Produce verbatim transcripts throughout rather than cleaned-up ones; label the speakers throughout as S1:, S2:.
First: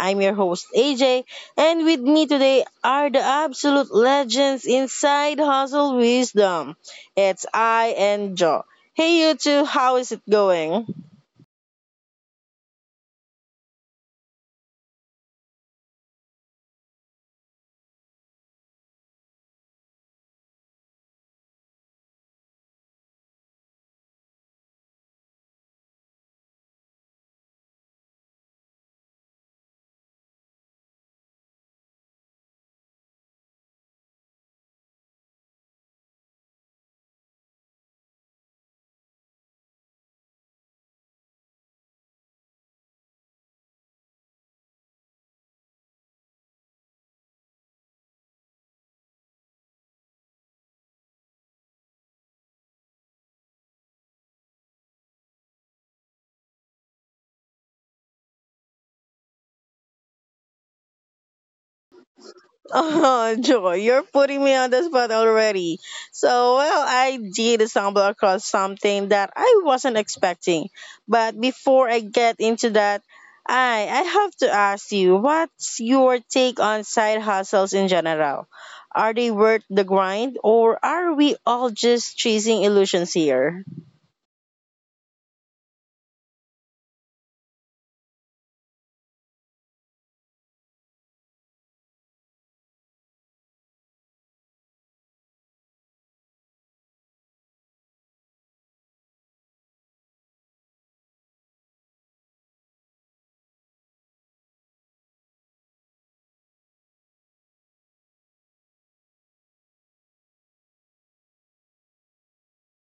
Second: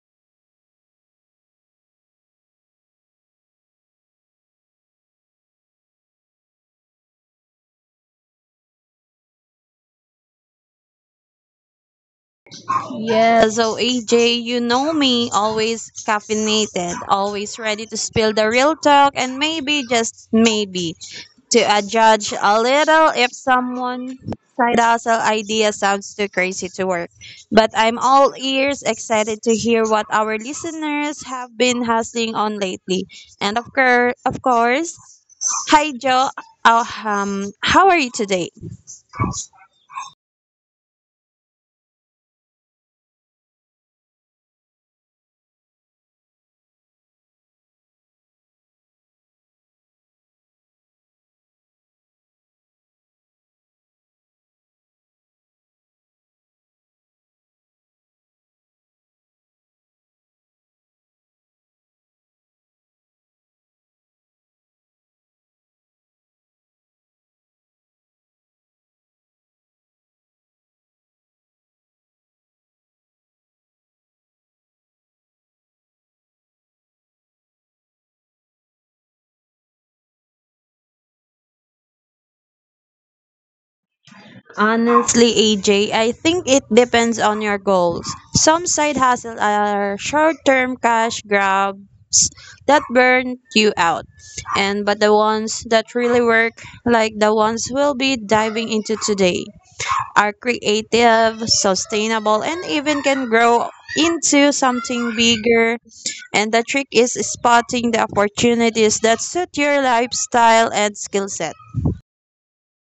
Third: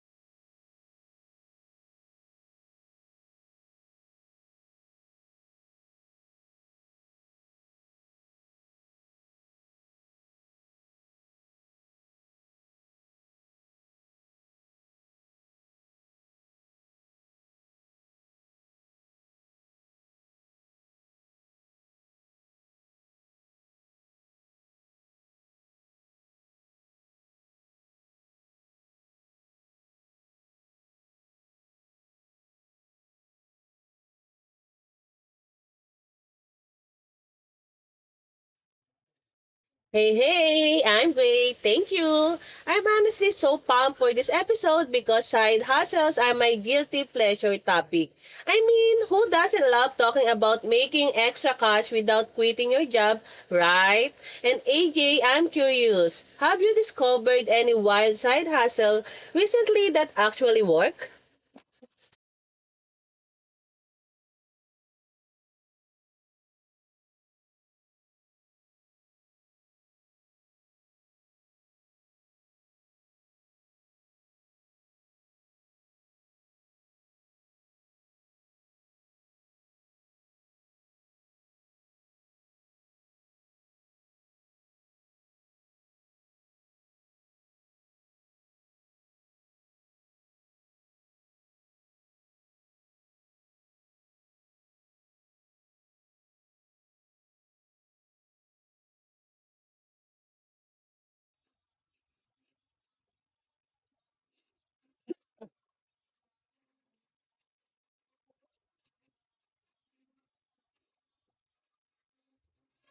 S1: I'm your host A J, and with me today are the absolute legends inside Hustle Wisdom. It's I and Joe. Hey you two, how is it going?
S2: Yeah, so A J, you know me, always caffeinated, always ready to spill the real talk and maybe, just maybe, to adjudge a little if someone side hustle idea sounds too crazy to work. But I'm all ears, excited to hear what our listeners have been hustling on lately. And of, course, of course, hi Joe, uh, um, how are you today?
S3: Hey, hey, I'm great. Thank you. I'm honestly so pumped for this episode because side hustles are my guilty pleasure topic. I mean, who doesn't love talking about making extra cash without quitting your job, right? And A J, I'm curious. Have you discovered any wild side hustle recently that actually work?
S1: Oh, Joy, you're putting me on the spot already. So, well, I did stumble across something that I wasn't expecting. But before I get into that, I I have to ask you, what's your take on side hustles in general? Are they worth the grind, or are we all just chasing illusions here?
S2: Honestly, A J, I think it depends on your goals. Some side hustles are short-term cash grabs that burn you out. And but the ones that really work, like the ones we'll be diving into today, are creative, sustainable, and even can grow into something bigger. And the trick is spotting the opportunities that suit your lifestyle and skill set.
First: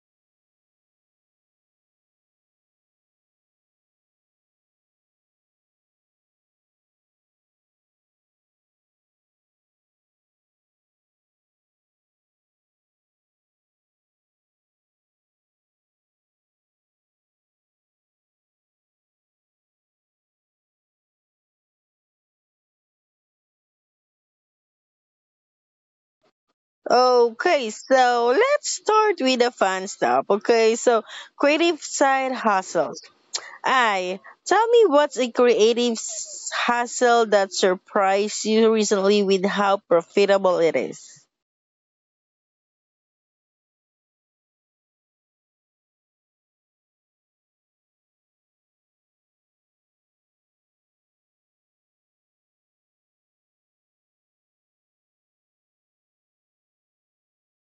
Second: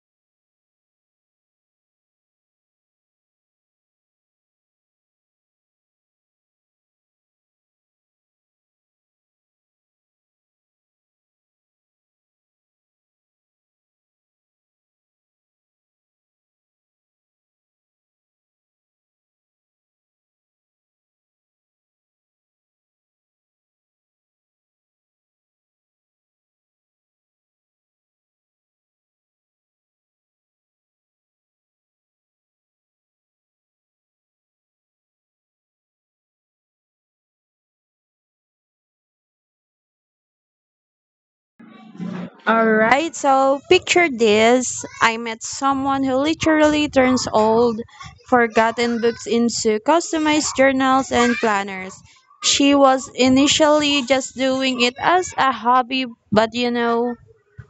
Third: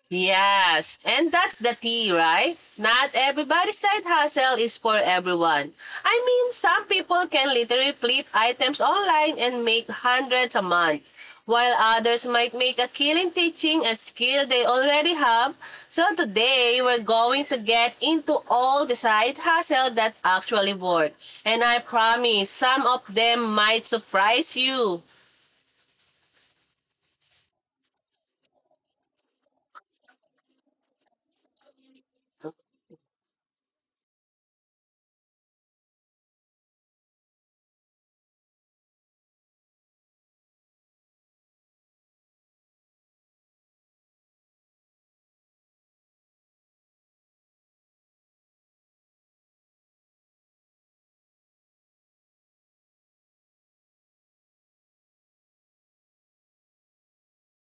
S3: Yes, and that's the key, right? Not everybody's side hustle is for everyone. I mean, some people can literally flip items online and make hundreds a month, while others might make a killing teaching a skill they already have. So today, we're going to get into all the side hustle that actually work. And I promise, some of them might surprise you.
S1: Okay, so let's start with the fun stuff. Okay, so creative side hustles. I Tell me, what's a creative s- hustle that surprised you recently with how profitable it is?
S2: All right, so picture this. I met someone who literally turns old, forgotten books into customized journals and planners. She was initially just doing it as a hobby, but you know,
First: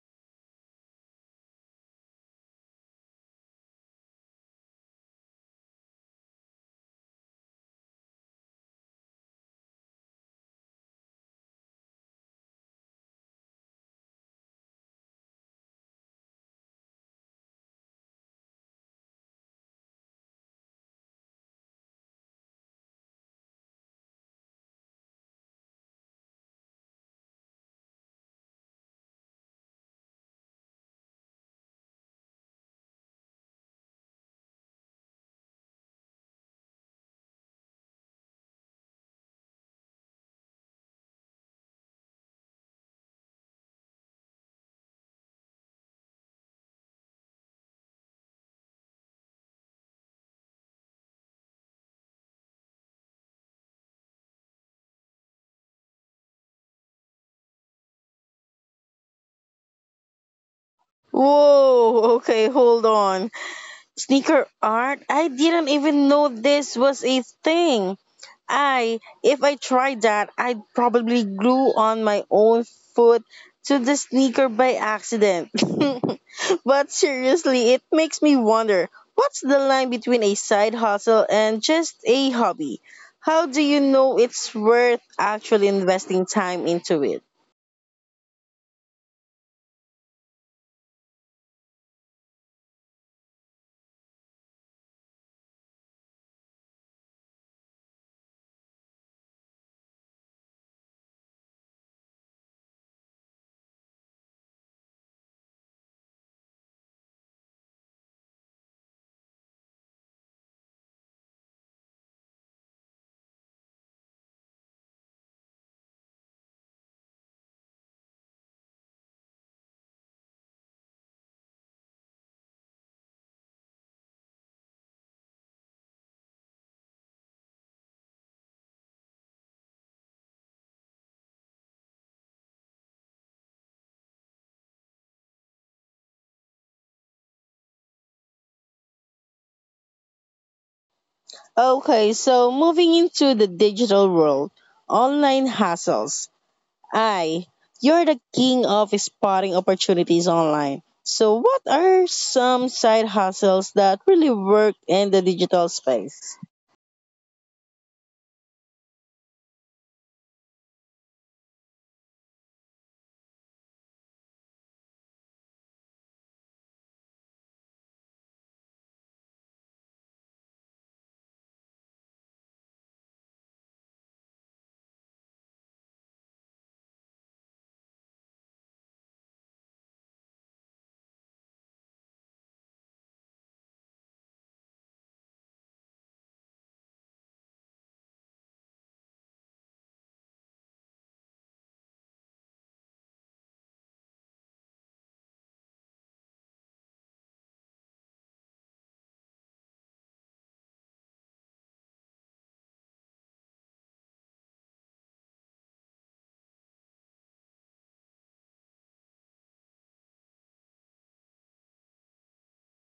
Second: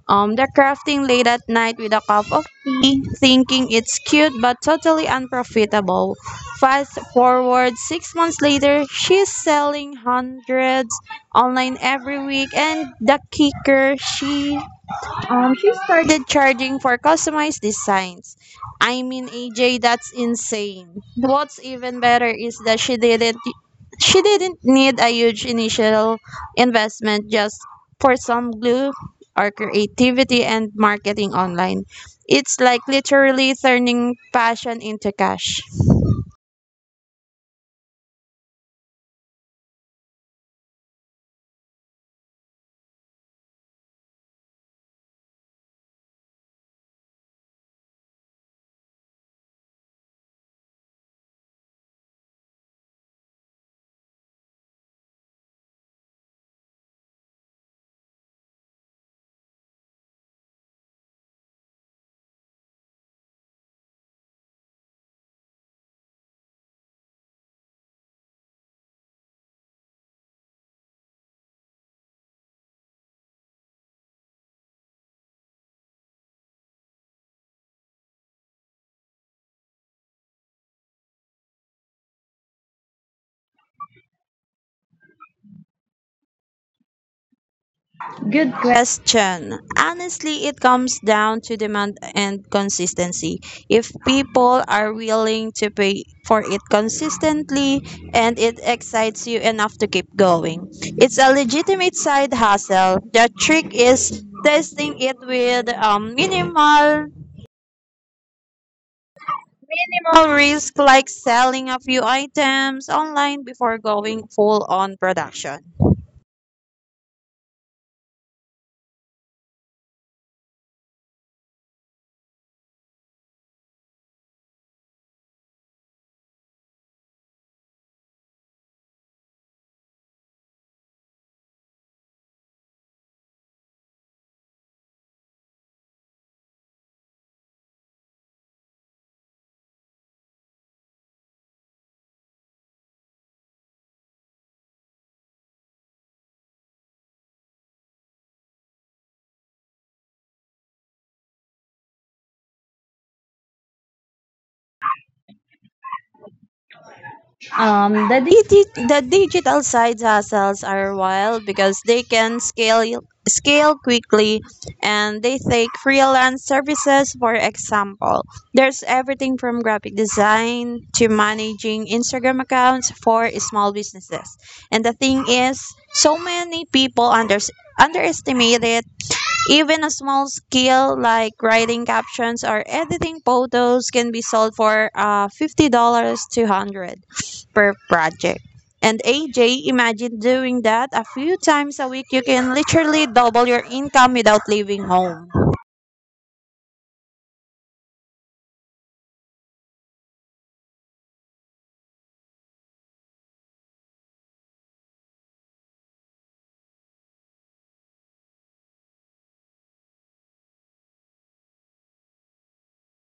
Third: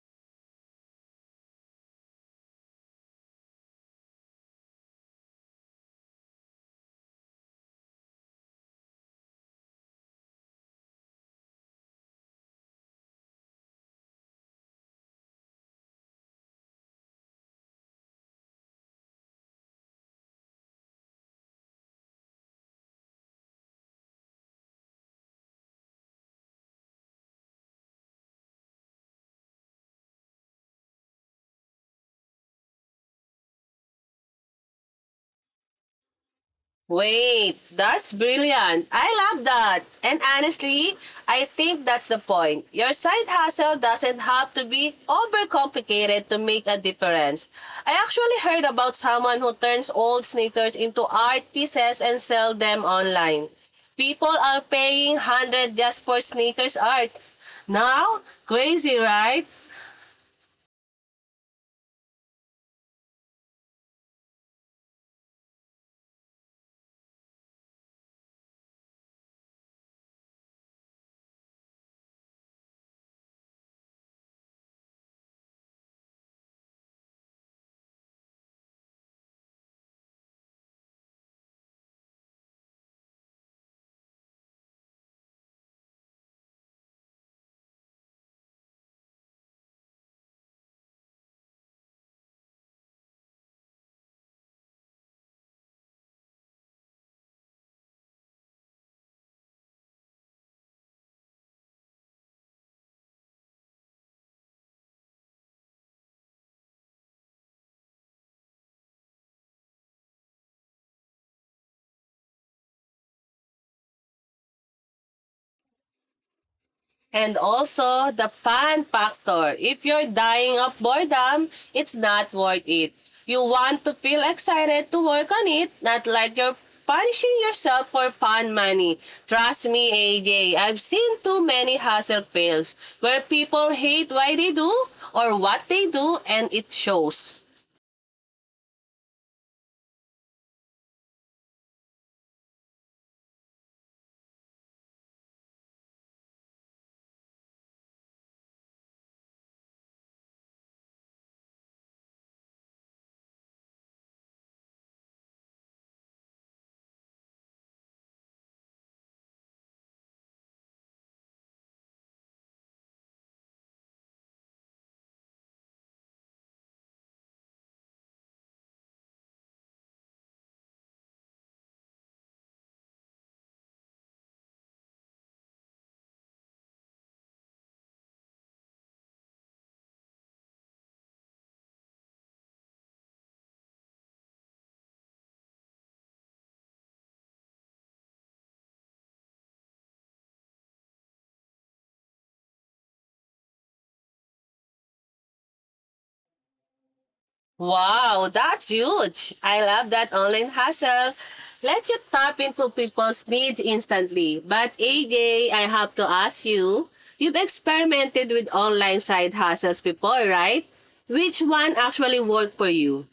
S2: um, the crafting late at night with a cup of tea, thinking it's cute but totally unprofitable. Fast forward six months later, she's selling hundreds online every week, and the kicker, she um, she started charging for customized designs. I mean, A J, that's insane. What's even better is that she didn't she didn't need a huge initial investment just for some glue or creativity and marketing online. It's like literally turning passion into cash.
S3: Wait, that's brilliant. I love that. And honestly, I think that's the point. Your side hustle doesn't have to be overcomplicated to make a difference. I actually heard about someone who turns old sneakers into art pieces and sell them online. People are paying one hundred just for sneakers art. Now, crazy, right?
S1: Whoa, okay, hold on. Sneaker art? I didn't even know this was a thing. I, if I tried that, I'd probably glue on my own foot to the sneaker by accident. But seriously, it makes me wonder, what's the line between a side hustle and just a hobby? How do you know it's worth actually investing time into it?
S2: Good question. Honestly, it comes down to demand and consistency. If people are willing to pay for it consistently and it excites you enough to keep going, it's a legitimate side hustle. The trick is testing it with um, minimal, minimal risk, like selling a few items online before going full on production.
S3: And also, the fun factor. If you're dying of boredom, it's not worth it. You want to feel excited to work on it, not like you're punishing yourself for fun money. Trust me, A J, I've seen too many hustle fails where people hate why they do or what they do, and it shows.
S1: Okay, so moving into the digital world, online hustles. I, you're the king of spotting opportunities online. So, what are some side hustles that really work in the digital space?
S2: Um, the, digi- the digital side hustles are wild because they can scale scale quickly, and they take freelance services, for example. There's everything from graphic design to managing Instagram accounts for small businesses, and the thing is, so many people under- underestimate it. Even a small skill like writing captions or editing photos can be sold for uh, fifty dollars to one hundred per project. And A J, imagine doing that a few times a week. You can literally double your income without leaving home.
S3: Wow, that's huge. I love that online hustle. Let you tap into people's needs instantly. But A J, I have to ask you, you've experimented with online side hustles before, right? Which one actually worked for you?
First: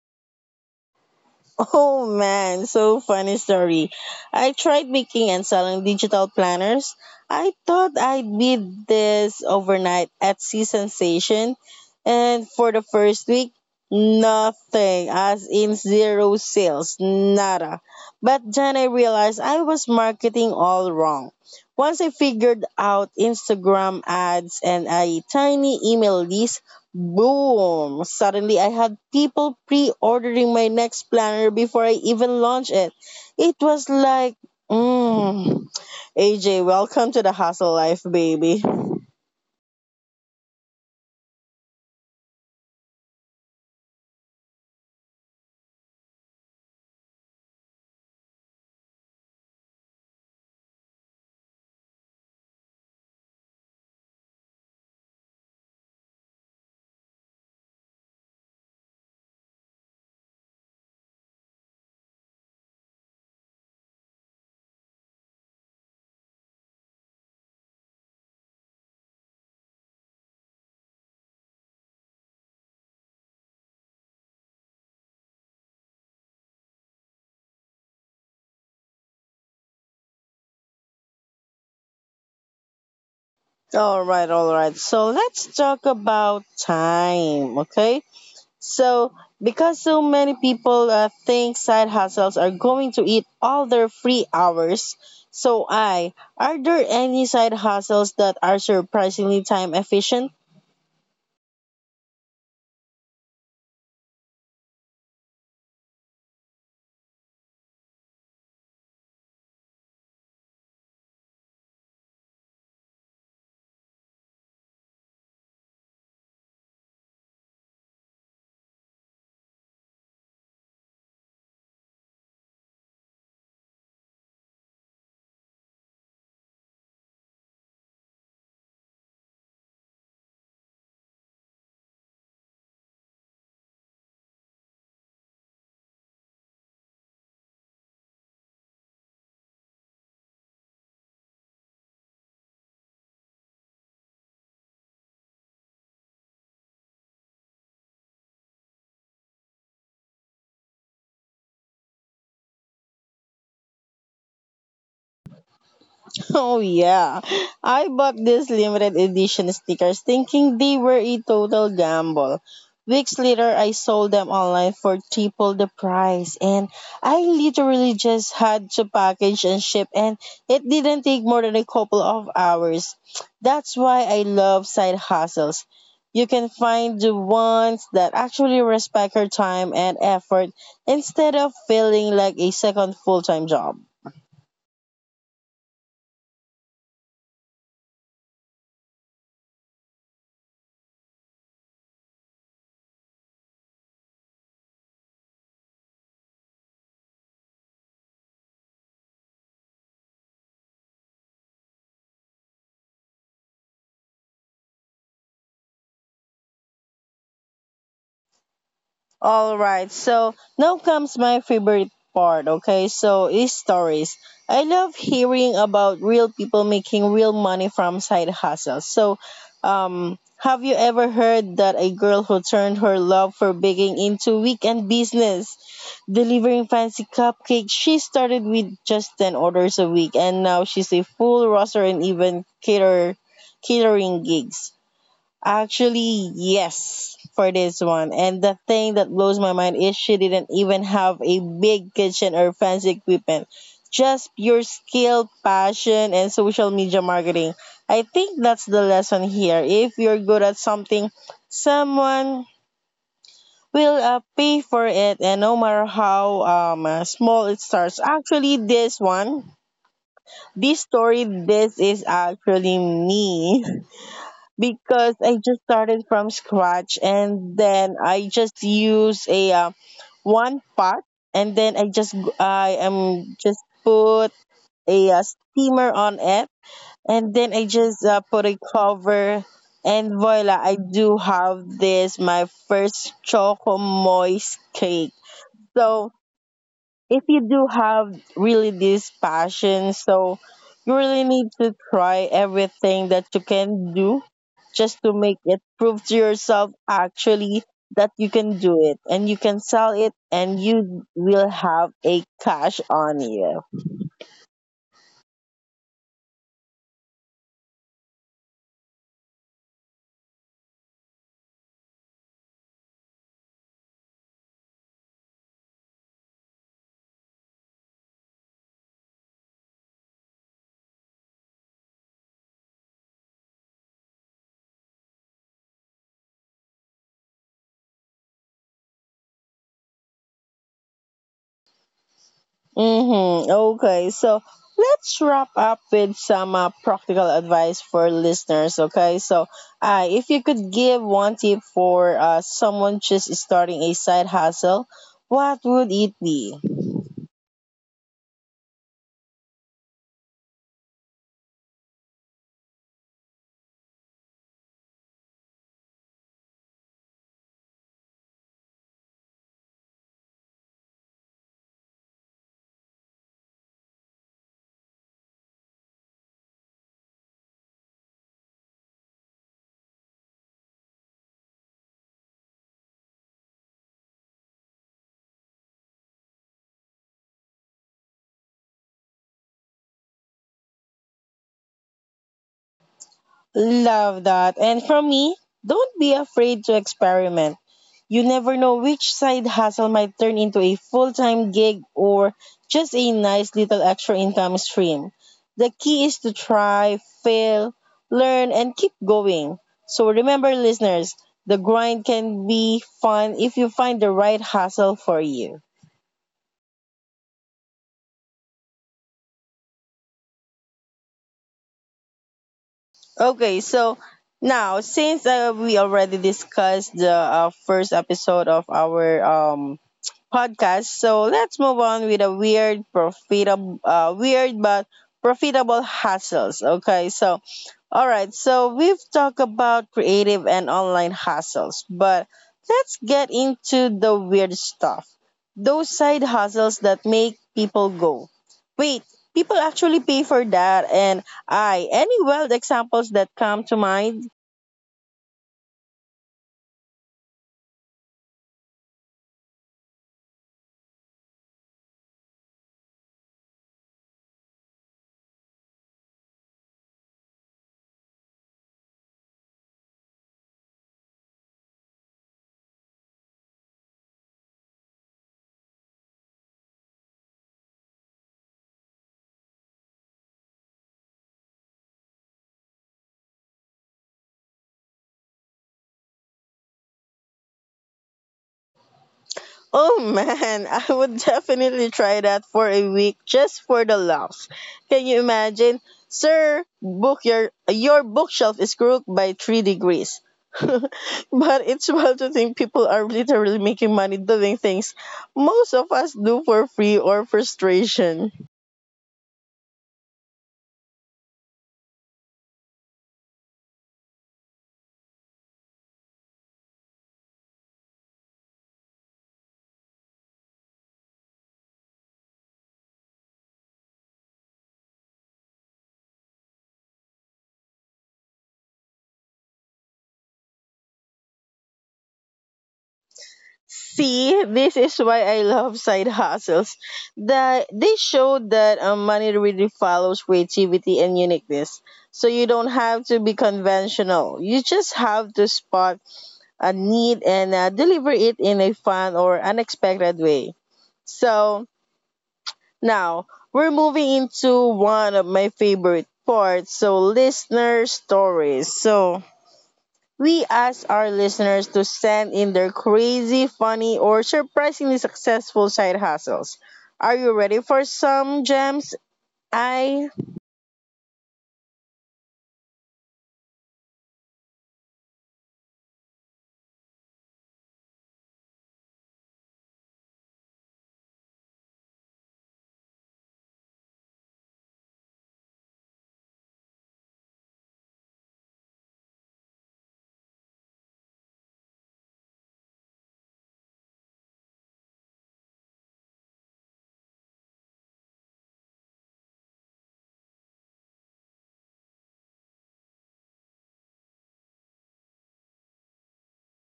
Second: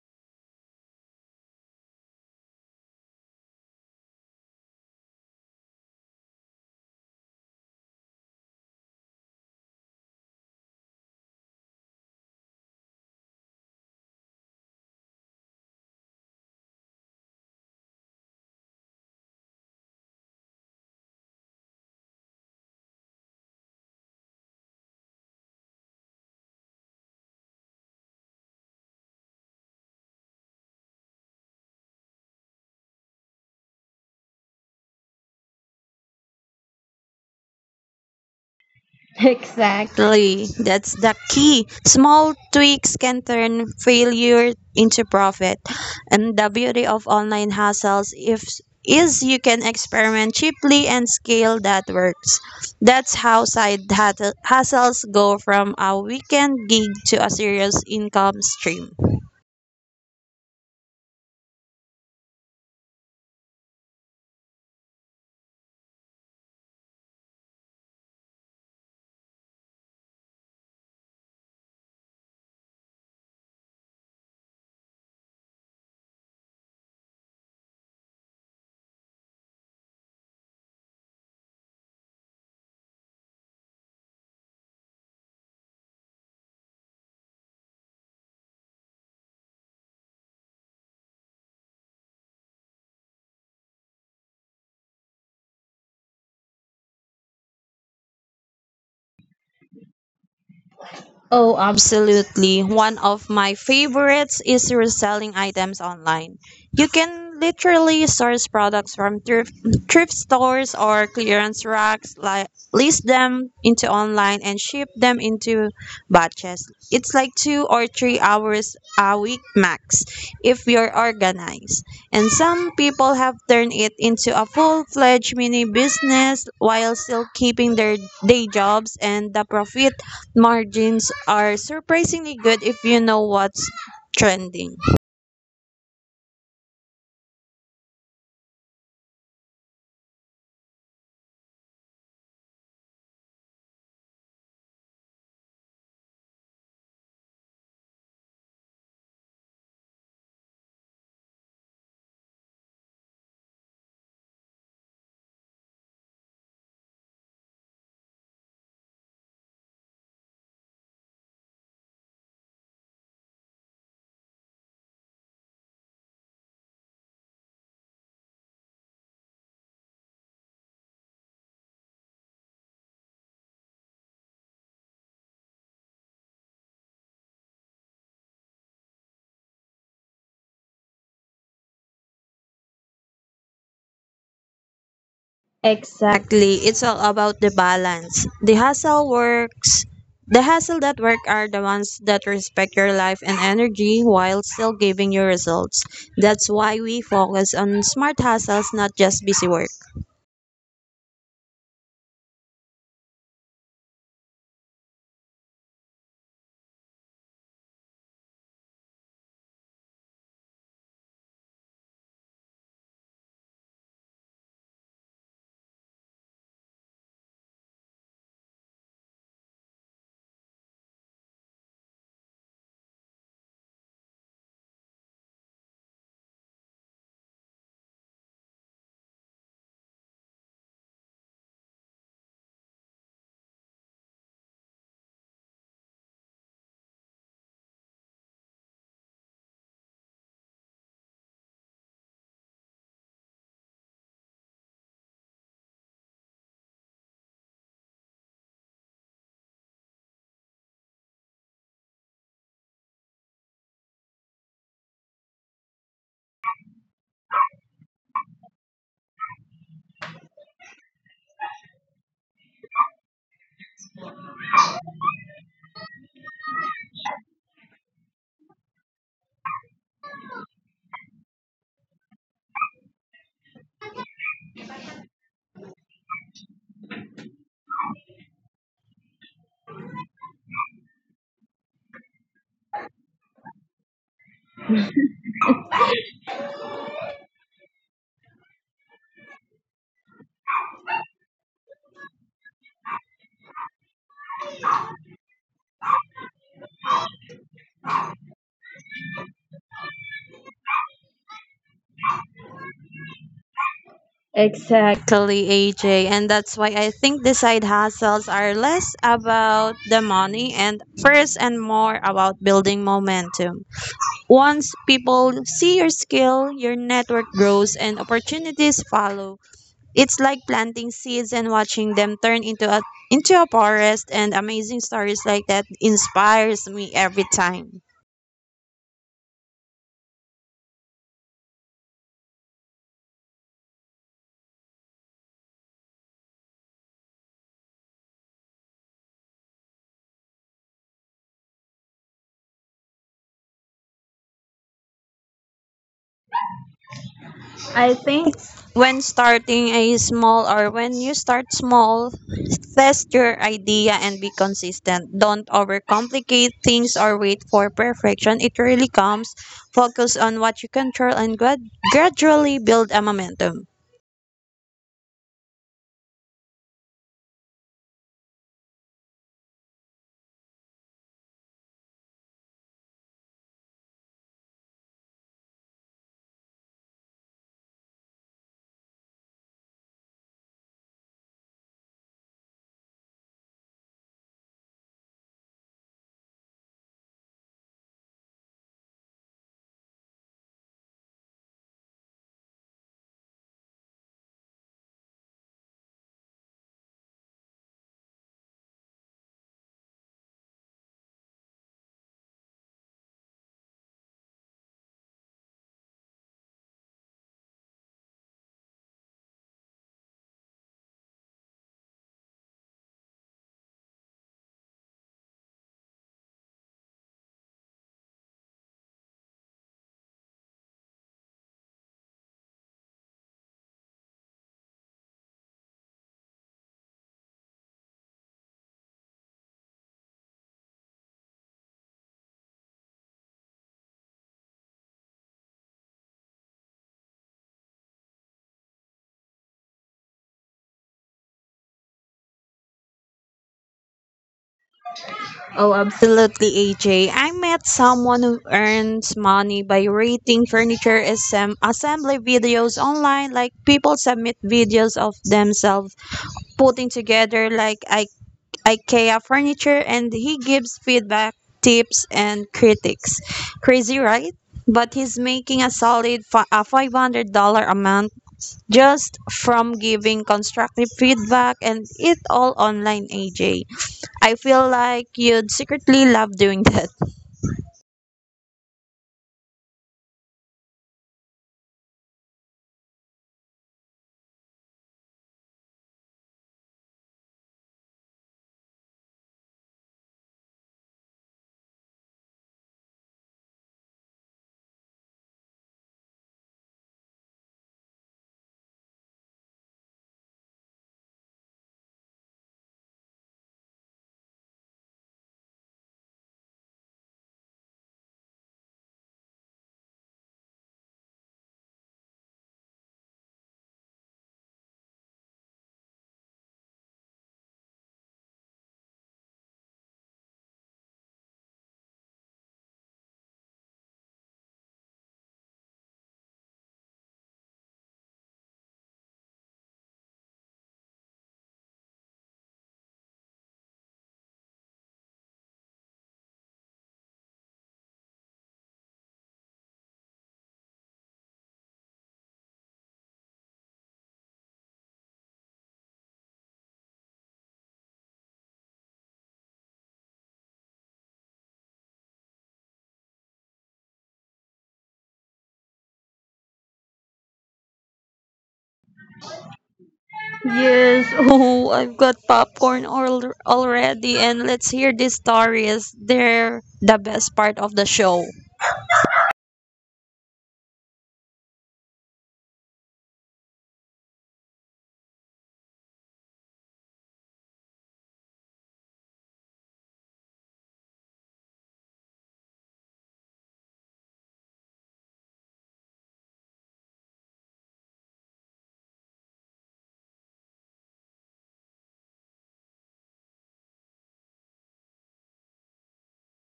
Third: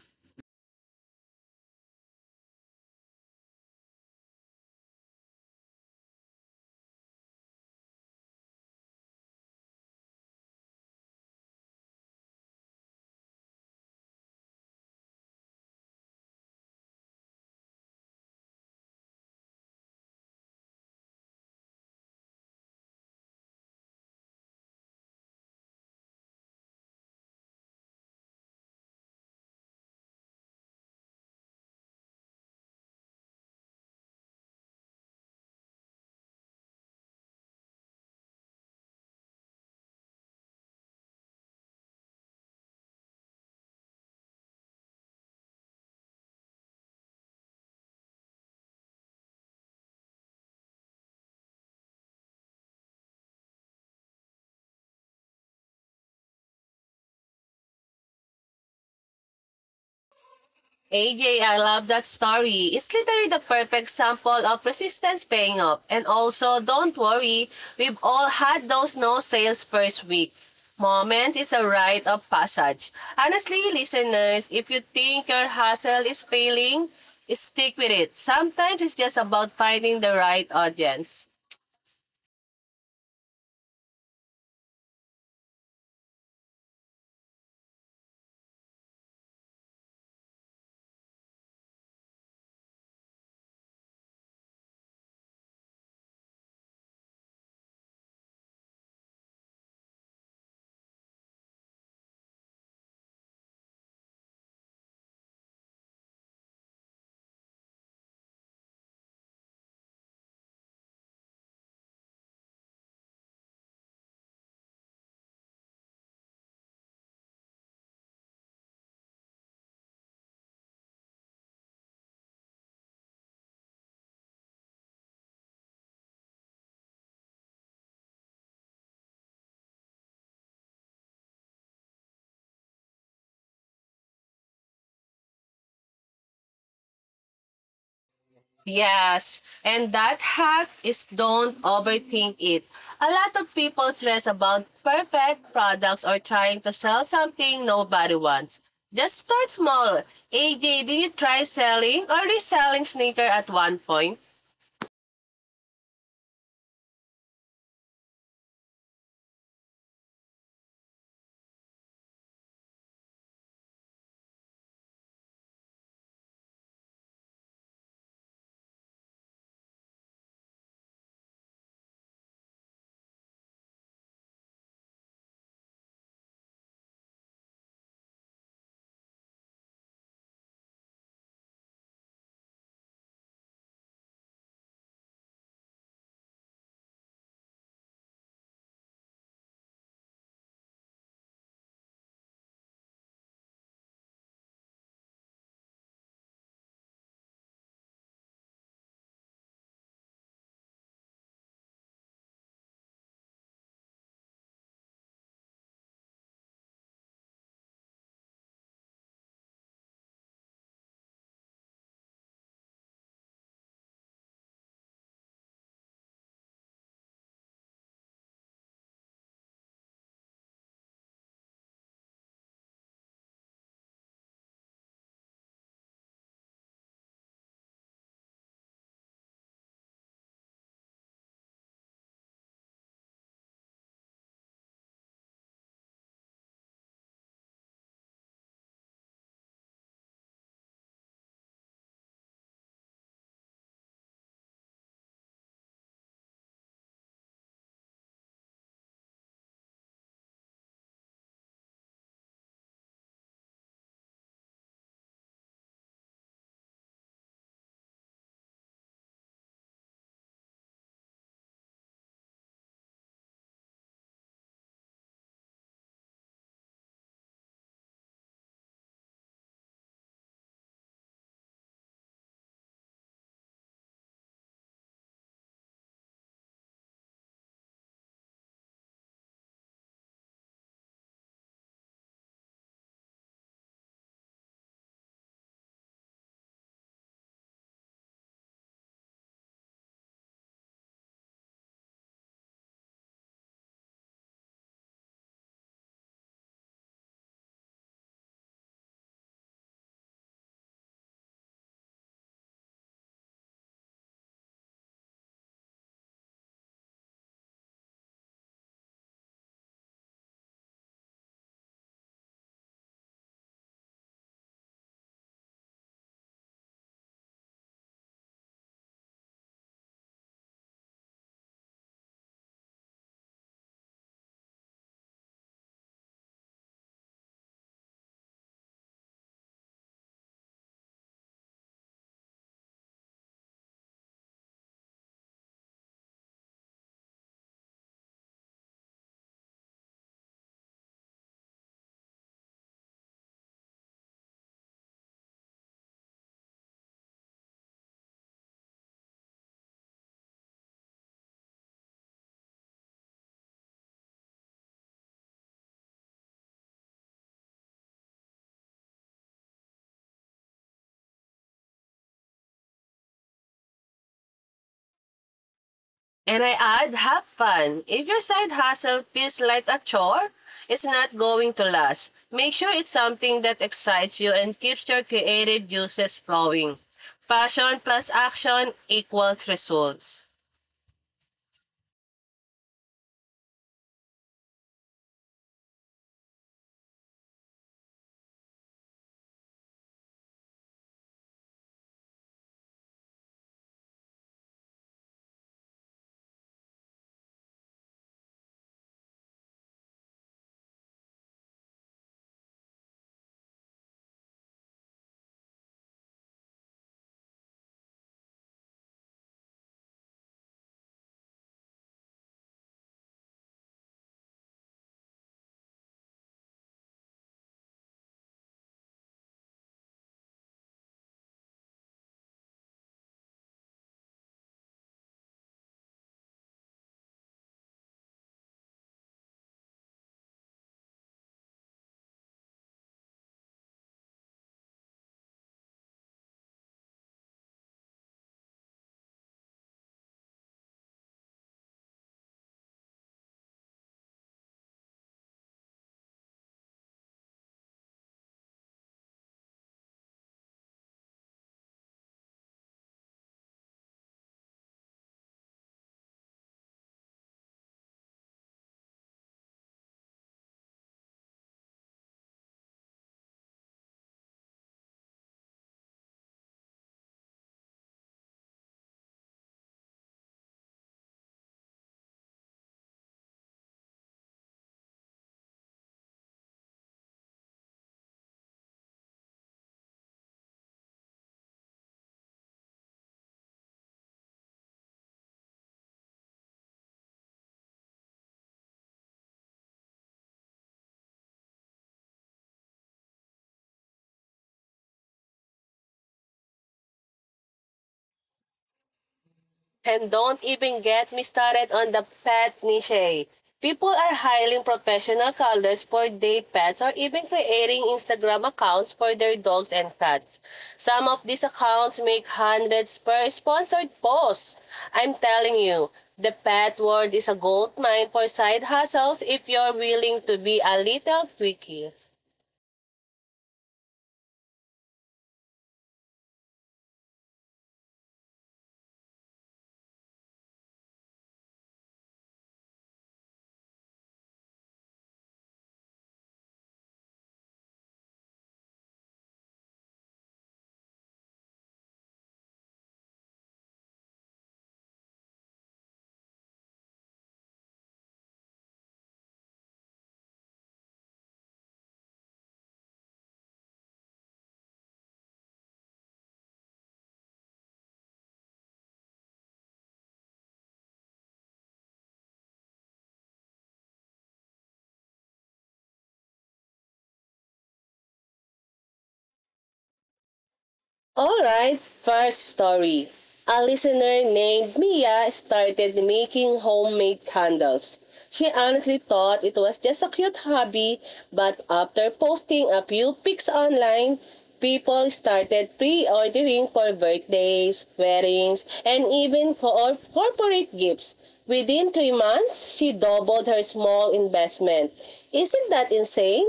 S1: Oh man, so funny story. I tried making and selling digital planners. I thought I'd be this overnight Etsy sensation. And for the first week, nothing, as in zero sales, nada. But then I realized I was marketing all wrong. Once I figured out Instagram ads and a tiny email list, boom! Suddenly, I had people pre ordering my next planner before I even launched it. It was like, mm, A J, welcome to the hustle life, baby.
S2: Exactly. That's the key. Small tweaks can turn failure into profit. And the beauty of online hustles, if, is you can experiment cheaply and scale that works. That's how side hustle- hustles go from a weekend gig to a serious income stream.
S3: A J, I love that story. It's literally the perfect sample of persistence paying off. And also, don't worry, we've all had those no sales first week. Moments. It's a rite of passage. Honestly, listeners, if you think your hustle is failing, stick with it. Sometimes it's just about finding the right audience.
S1: All right, all right. So let's talk about time, okay? So, because so many people uh, think side hustles are going to eat all their free hours, so I, are there any side hustles that are surprisingly time efficient?
S2: Oh, absolutely. One of my favorites is reselling items online. You can literally source products from thrift, thrift stores or clearance racks, like list them into online and ship them into batches. It's like two or three hours a week max if you're organized. And some people have turned it into a full-fledged mini business while still keeping their day jobs, and the profit margins are surprisingly good if you know what's trending.
S3: Yes, and that hack is don't overthink it. A lot of people stress about perfect products or trying to sell something nobody wants. Just start small. A J, did you try selling or reselling sneaker at one point?
S1: Oh yeah. I bought these limited edition stickers thinking they were a total gamble. Weeks later, I sold them online for triple the price, and I literally just had to package and ship, and it didn't take more than a couple of hours. That's why I love side hustles. You can find the ones that actually respect your time and effort instead of feeling like a second full time job.
S2: Exactly. Exactly. It's all about the balance. The hustle works. The hustle that work are the ones that respect your life and energy while still giving you results. That's why we focus on smart hustles, not just busy work.
S1: All right, so now comes my favorite part, okay? So, is stories. I love hearing about real people making real money from side hustles. So, um, have you ever heard that a girl who turned her love for baking into weekend business, delivering fancy cupcakes? She started with just ten orders a week and now she's a full roster and even cater catering gigs. Actually, yes, for this one. And the thing that blows my mind is she didn't even have a big kitchen or fancy equipment. Just pure skill, passion, and social media marketing. I think that's the lesson here. If you're good at something, someone will uh, pay for it, and no matter how um, uh, small it starts. Actually, this one, this story, this is actually me. Because I just started from scratch and then I just use a uh, one pot and then I just g- I am just put a uh, steamer on it and then I just uh, put a cover and voila, I do have this my first choco moist cake. So if you do have really this passion, so you really need to try everything that you can do just to make it prove to yourself actually that you can do it and you can sell it and you will have a cash on you.
S2: Exact. Exactly, A J. And that's why I think the side hustles are less about the money and first and more about building momentum. Once people see your skill, your network grows and opportunities follow. It's like planting seeds and watching them turn into a into a forest, and amazing stories like that inspires me every time.
S1: Mm-hmm. Okay, so let's wrap up with some uh, practical advice for listeners. Okay, so uh, if you could give one tip for uh, someone just starting a side hustle, what would it be?
S2: I think When starting a small or when you start small, test your idea and be consistent. Don't overcomplicate things or wait for perfection. It really comes. Focus on what you control and grad- gradually build a momentum.
S3: And I add, have fun. If your side hustle feels like a chore, it's not going to last. Make sure it's something that excites you and keeps your creative juices flowing. Passion plus action equals results.
S1: Love that. And from me, don't be afraid to experiment. You never know which side hustle might turn into a full time gig or just a nice little extra income stream. The key is to try, fail, learn, and keep going. So remember, listeners, the grind can be fun if you find the right hustle for you. Okay, so now since uh, we already discussed the uh, first episode of our um podcast. So let's move on with a weird profitable uh, weird but profitable hustles. Okay, so all right, so we've talked about creative and online hustles, but let's get into the weird stuff. Those side hustles that make people go. Wait, people actually pay for that? And I Any wild examples that come to mind?
S2: Oh, absolutely, A J. I met someone who earns money by rating furniture assem- assembly videos online. Like, people submit videos of themselves putting together like I- IKEA furniture, and he gives feedback, tips, and critics. Crazy, right? But he's making a solid fi- a five hundred dollars month just from giving constructive feedback and it all online, A J. I feel like you'd secretly love doing that.
S1: Oh man, I would definitely try that for a week just for the laughs. Can you imagine? Sir, book your your bookshelf is crooked by three degrees. But it's wild to think people are literally making money doing things most of us do for free or frustration.
S3: And don't even get me started on the pet niche. People are hiring professional cuddlers for their pets or even creating Instagram accounts for their dogs and cats. Some of these accounts make hundreds per sponsored post. I'm telling you, the pet world is a goldmine for side hustles if you're willing to be a little tricky.
S1: See, this is why I love side hustles. That they show that um, money really follows creativity and uniqueness. So you don't have to be conventional. You just have to spot a need and uh, deliver it in a fun or unexpected way. So now we're moving into one of my favorite parts. So listener stories. So we ask our listeners to send in their crazy, funny, or surprisingly successful side hustles. Are you ready for some gems? I
S2: Yes, oh, I've got popcorn all, already, and let's hear these stories. They're the best part of the show.
S3: Alright, first story. A listener named Mia started making homemade candles. She honestly thought it was just a cute hobby, but after posting a few pics online, people started pre-ordering for birthdays, weddings, and even for corporate gifts. Within three months, she doubled her small investment. Isn't that insane?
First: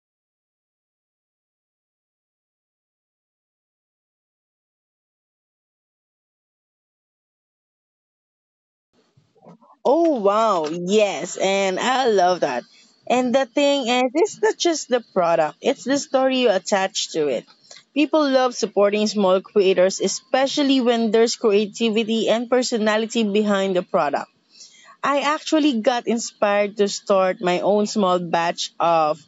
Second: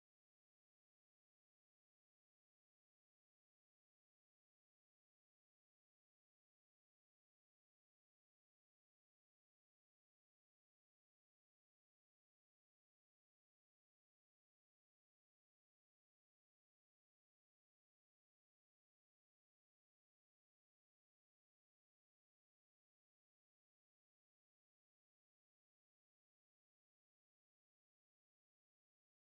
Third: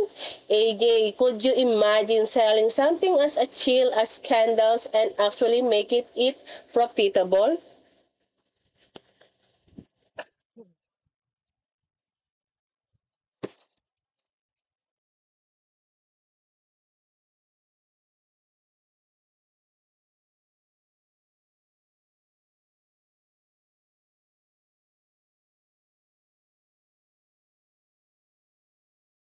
S3: A J, could you imagine selling something as a chill as candles and actually make it, it profitable?
S1: Oh wow, yes, and I love that. And the thing is, it's not just the product, it's the story you attach to it. People love supporting small creators, especially when there's creativity and personality behind the product. I actually got inspired to start my own small batch of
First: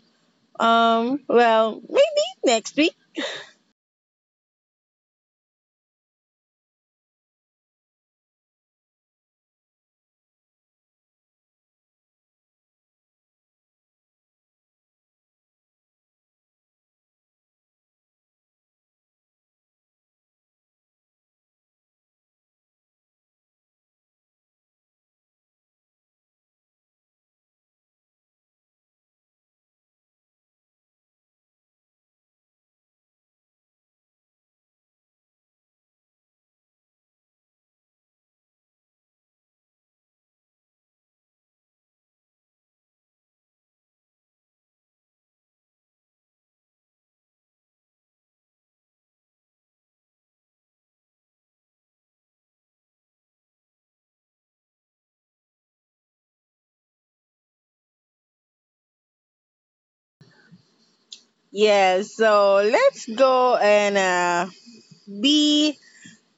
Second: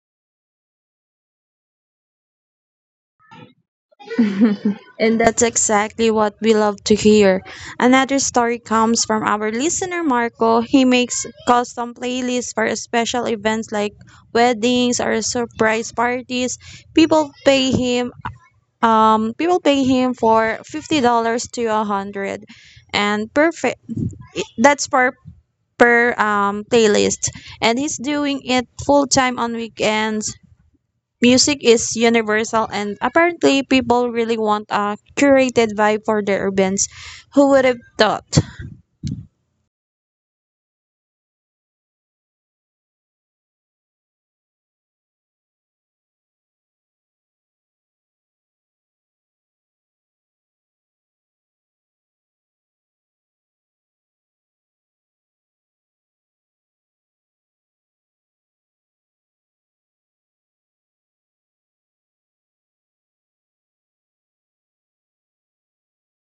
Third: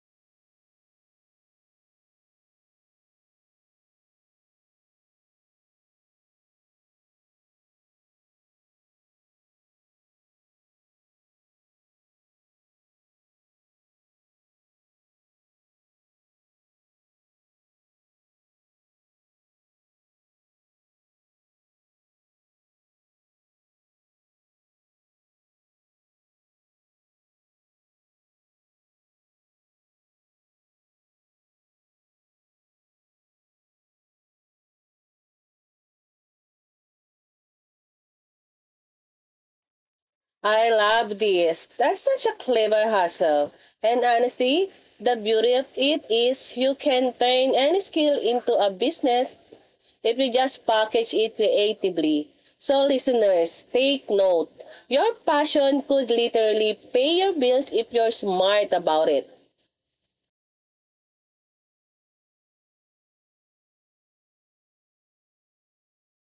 S1: Um, well, maybe next week.
S2: And that's exactly what we love to hear. Another story comes from our listener, Marco. He makes custom playlists for special events like weddings or surprise parties. People pay him um people pay him for fifty dollars to a hundred and perfect, that's per per um playlist, and he's doing it full time on weekends. Music is universal, and apparently people really want a curated vibe for their events. Who would have thought?
S3: I love this. That's such a clever hustle. And honestly, the beauty of it is you can turn any skill into a business if you just package it creatively. So listeners, take note. Your passion could literally pay your bills if you're smart about it.
S1: Yeah, so let's go and uh, be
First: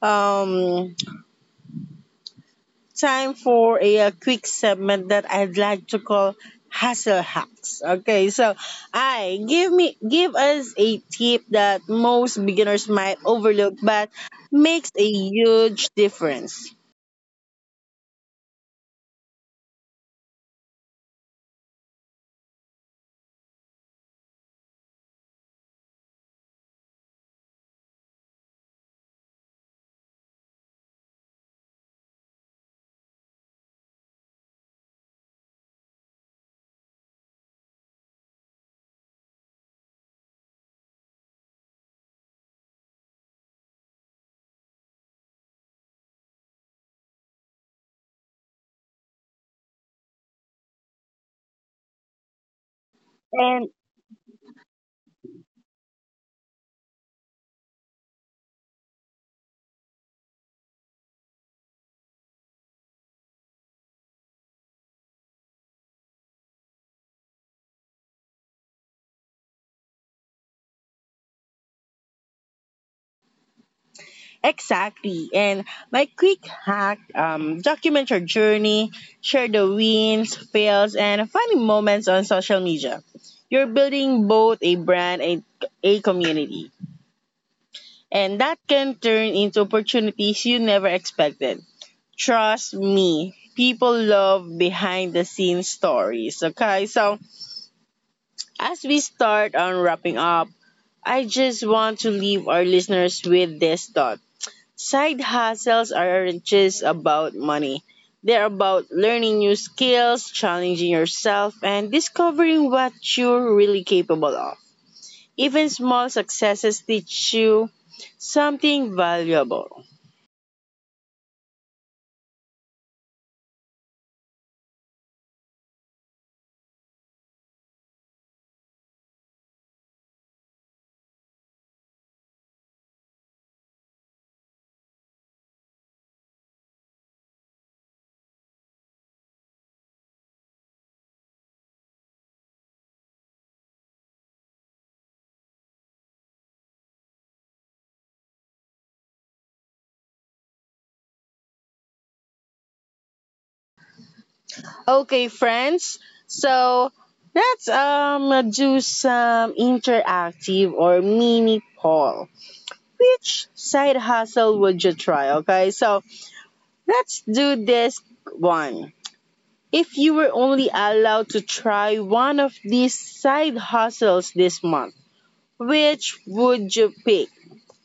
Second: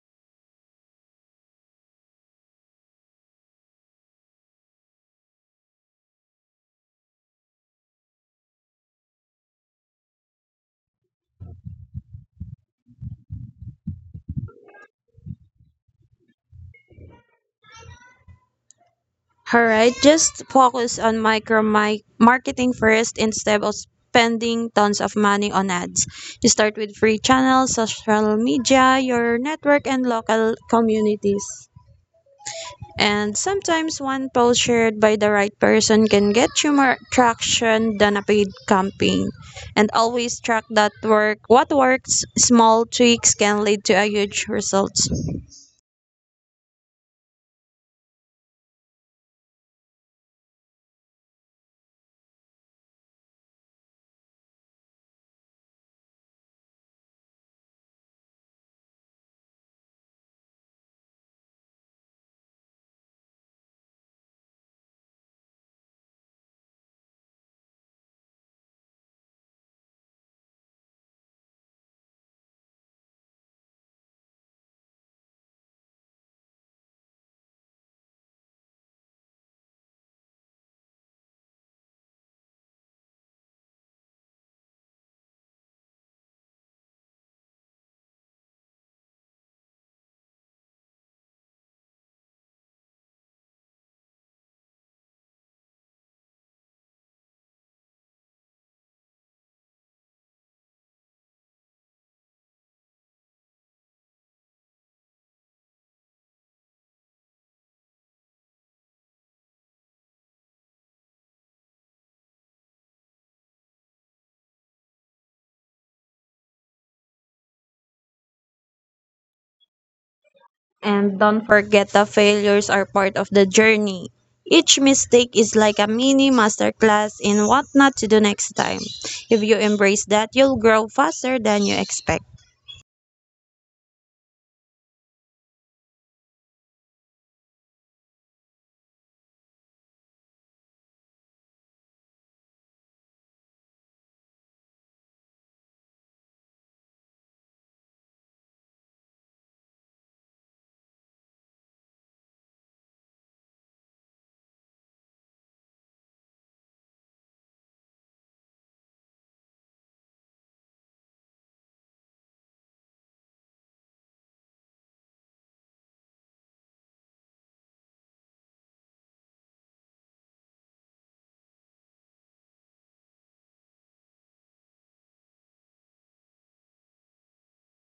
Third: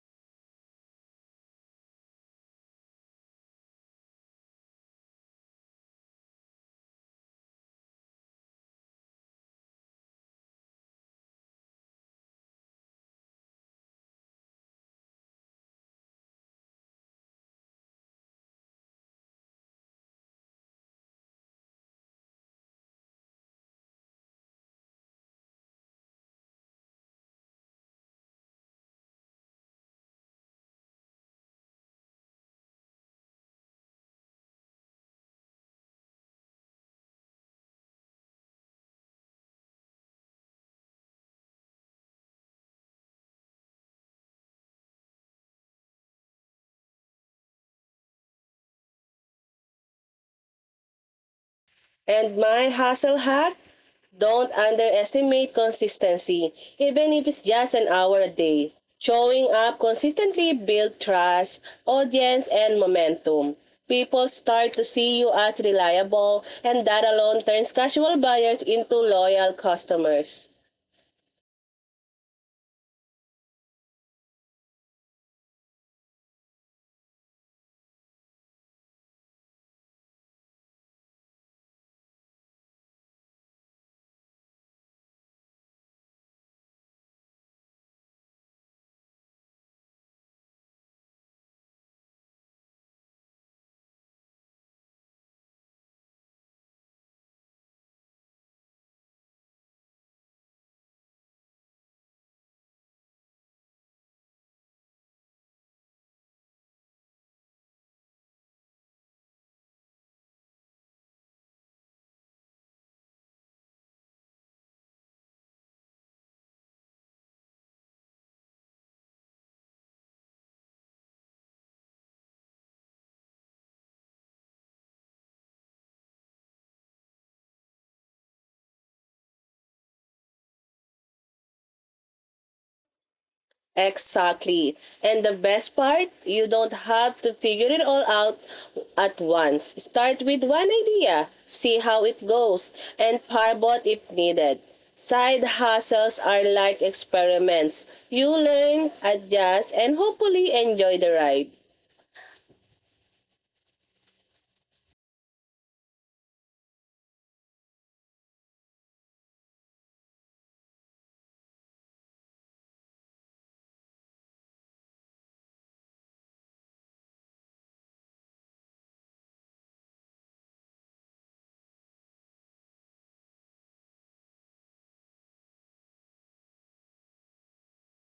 S1: um, time for a uh, quick segment that I'd like to call hustle hacks. Okay, so I give me Give us a tip that most beginners might overlook but makes a huge difference.
S2: All right, just focus on micro mi- marketing first instead of spending tons of money on ads. You start with free channels, social media, your network, and local communities. And sometimes one post shared by the right person can get you more traction than a paid campaign. And always track that work. What works, small tweaks can lead to a huge result.
S3: And my hustle hack,
S1: And.
S3: don't underestimate consistency, even if it's just an hour a day. Showing up consistently builds trust, audience, and momentum. People start to see you as reliable, and that alone turns casual buyers into loyal customers.
S1: Exactly. And my quick hack, um, document your journey, share the wins, fails, and funny moments on social media. You're building both a brand and a community. And that can turn into opportunities you never expected. Trust me, people love behind the scenes stories. Okay, so as we start on wrapping up, I just want to leave our listeners with this thought. Side hustles aren't just about money. They're about learning new skills, challenging yourself, and discovering what you're really capable of. Even small successes teach you something valuable.
S2: And don't forget, the failures are part of the journey. Each mistake is like a mini masterclass in what not to do next time. If you embrace that, you'll grow faster than you expect.
S3: Exactly. And the best part, you don't have to figure it all out at once. Start with one idea, see how it goes, and pivot if needed. Side hustles are like experiments. You learn, adjust, and hopefully enjoy the ride.
S1: Okay, friends. So let's um do some interactive or mini poll. Which side hustle would you try? Okay, so let's do this one. If you were only allowed to try one of these side hustles this month, which would you pick?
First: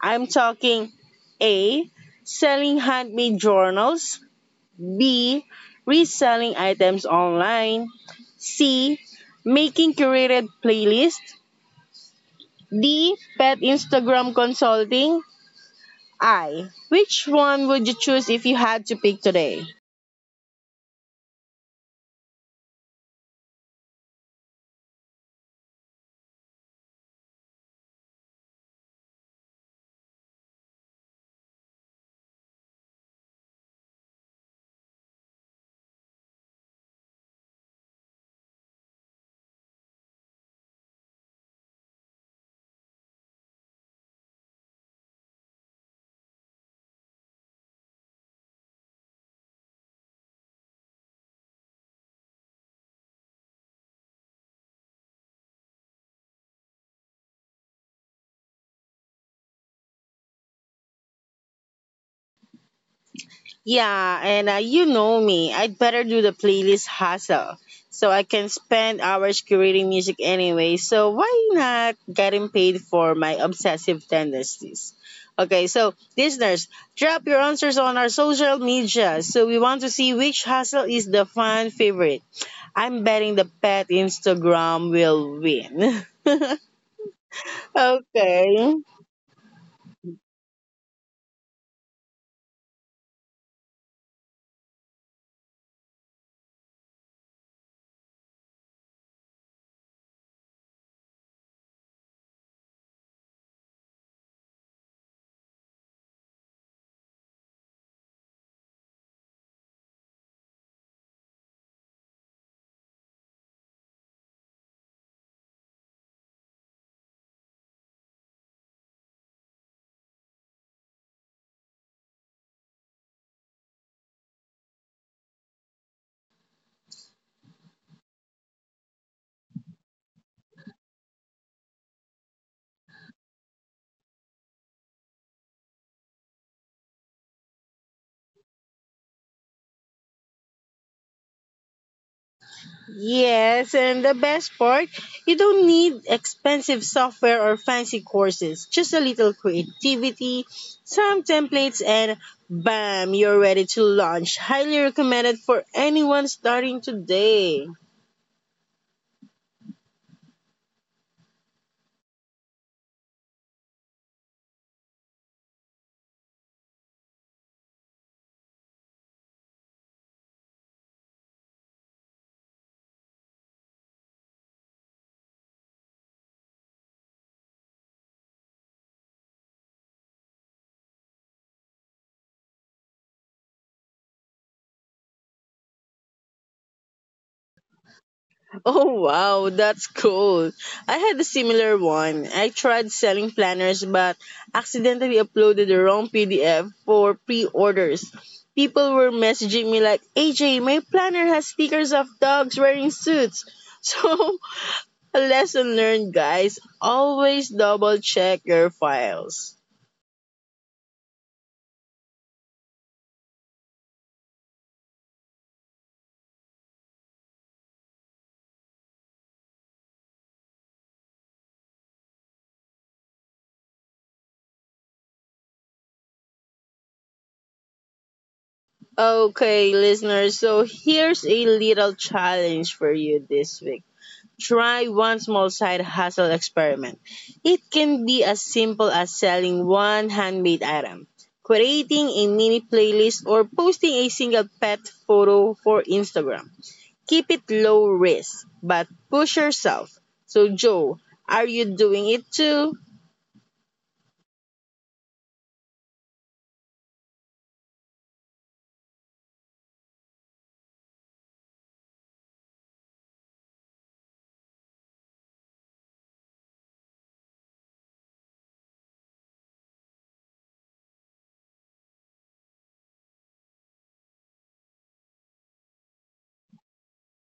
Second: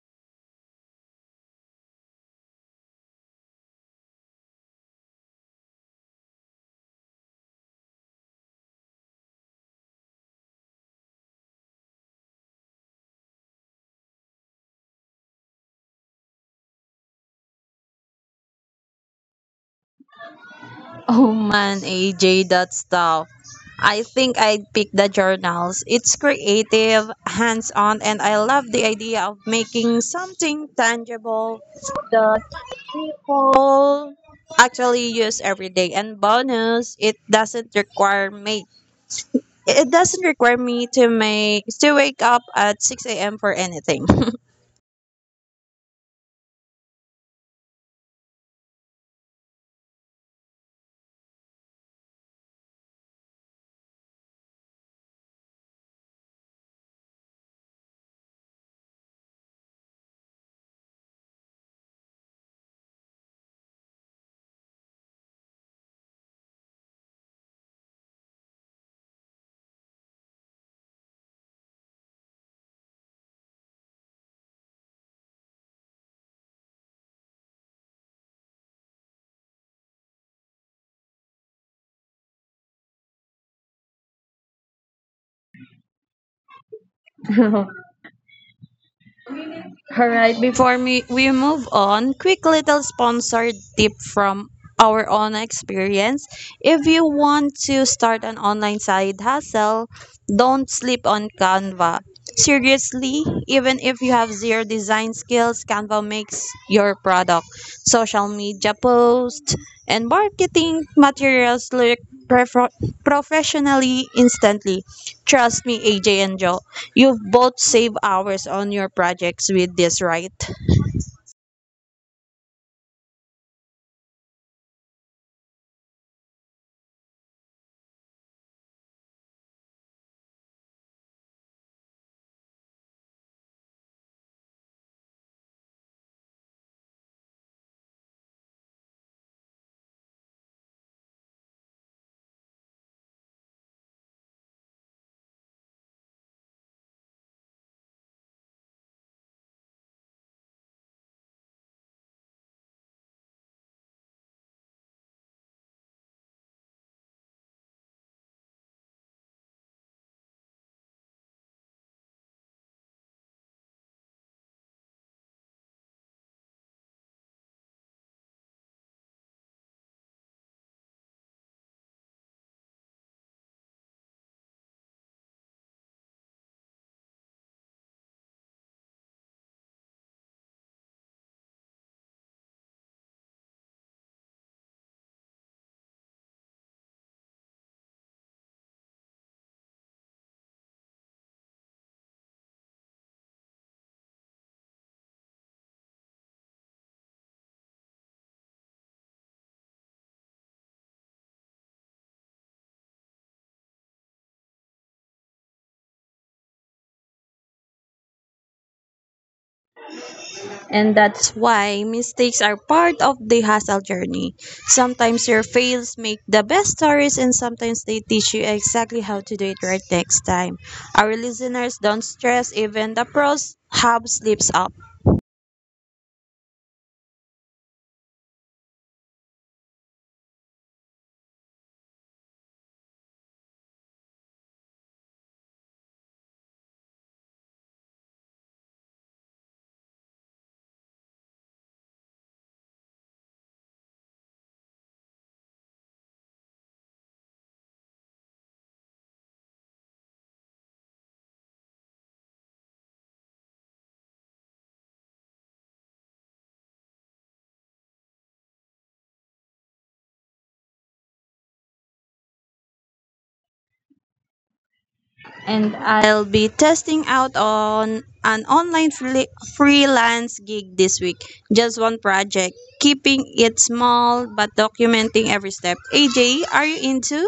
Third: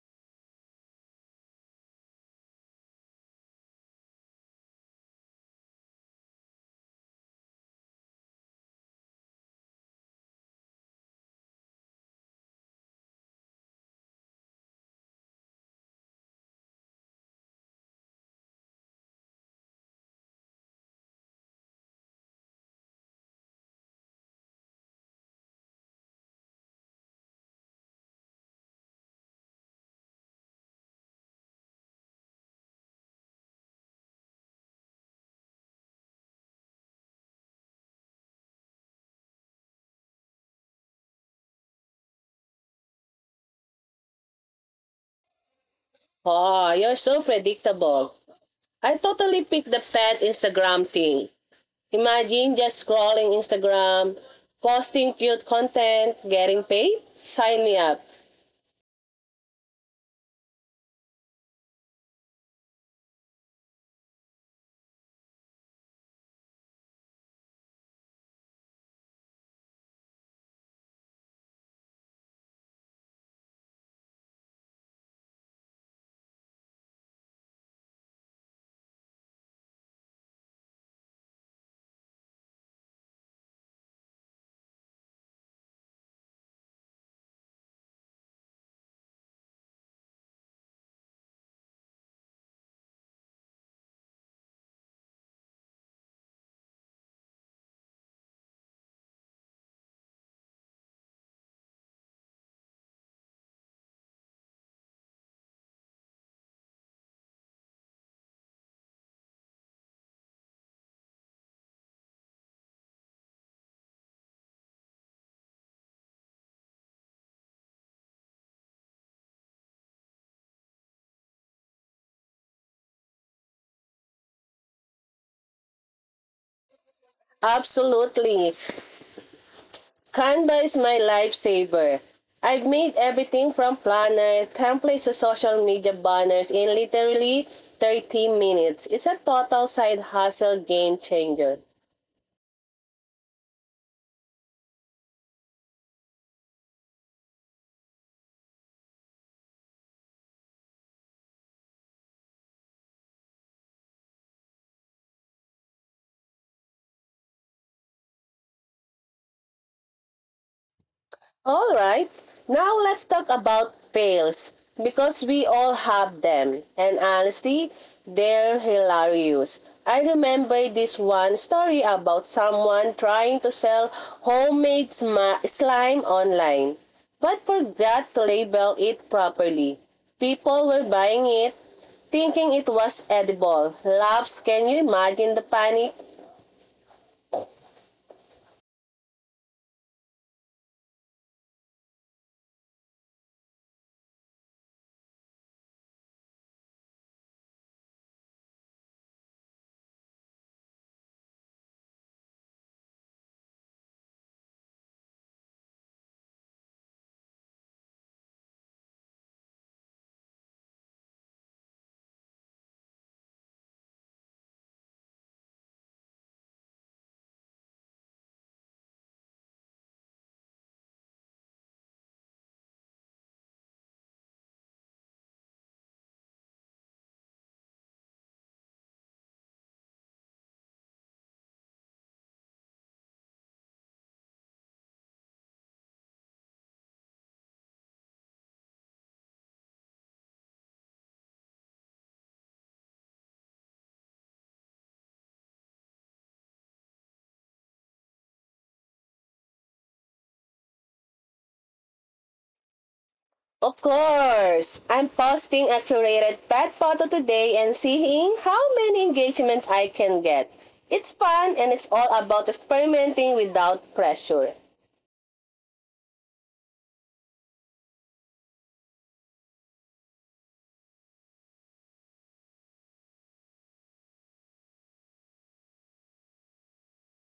S1: I'm talking A. Selling handmade journals, B. Reselling items online, C. Making curated playlists, D. Pet Instagram consulting, I. Which one would you choose if you had to pick today?
S2: Oh man, A J, that stuff. I think I'd pick the journals. It's creative, hands on, and I love the idea of making something tangible that people actually use every day. And bonus, it doesn't require makeup. It doesn't require me to make to wake up at six a m for anything.
S3: Oh, you're so predictable. I totally picked the pet Instagram thing. Imagine just scrolling Instagram, posting cute content, getting paid? Sign me up.
S1: Yeah, and uh, you know me, I'd better do the playlist hustle so I can spend hours curating music anyway. So why not getting paid for my obsessive tendencies? Okay, so listeners, drop your answers on our social media. So we want to see which hustle is the fan favorite. I'm betting the pet Instagram will win. Okay.
S2: All right, before me, we move on, quick little sponsored tip from our own experience. If you want to start an online side hustle, don't sleep on Canva. Seriously, even if you have zero design skills, Canva makes your product, social media posts, and marketing materials look prefer- professionally instantly. Trust me, A J and Joe. You've both saved hours on your projects with this, right?
S3: Absolutely. Canva is my lifesaver. I've made everything from planner, templates to social media banners in literally thirty minutes. It's a total side hustle game changer.
S1: Yes, and the best part, you don't need expensive software or fancy courses. Just a little creativity, some templates, and bam, you're ready to launch. Highly recommended for anyone starting today.
S3: All right. Now let's talk about fails because we all have them. And honestly, they're hilarious. I remember this one story about someone trying to sell homemade slime online, but forgot to label it properly. People were buying it, thinking it was edible. Laughs, can you imagine the panic?
S1: Oh wow, that's cool. I had a similar one. I tried selling planners but accidentally uploaded the wrong P D F for pre-orders. People were messaging me like, "A J, my planner has stickers of dogs wearing suits." So, a lesson learned, guys, always double check your files.
S2: And that's why mistakes are part of the hustle journey. Sometimes your fails make the best stories, and sometimes they teach you exactly how to do it right next time. Our listeners, don't stress, even the pros have slips up.
S1: Okay, listeners, so here's a little challenge for you this week. Try one small side hustle experiment. It can be as simple as selling one handmade item, creating a mini playlist, or posting a single pet photo for Instagram. Keep it low risk, but push yourself. So, Joe, are you doing it too?
S3: Of course! I'm posting a curated pet photo today and seeing how many engagement I can get. It's fun and it's all about experimenting without pressure.
S2: And I'll be testing out on an online free- freelance gig this week. Just one project, keeping it small but documenting every step. A J, are you into?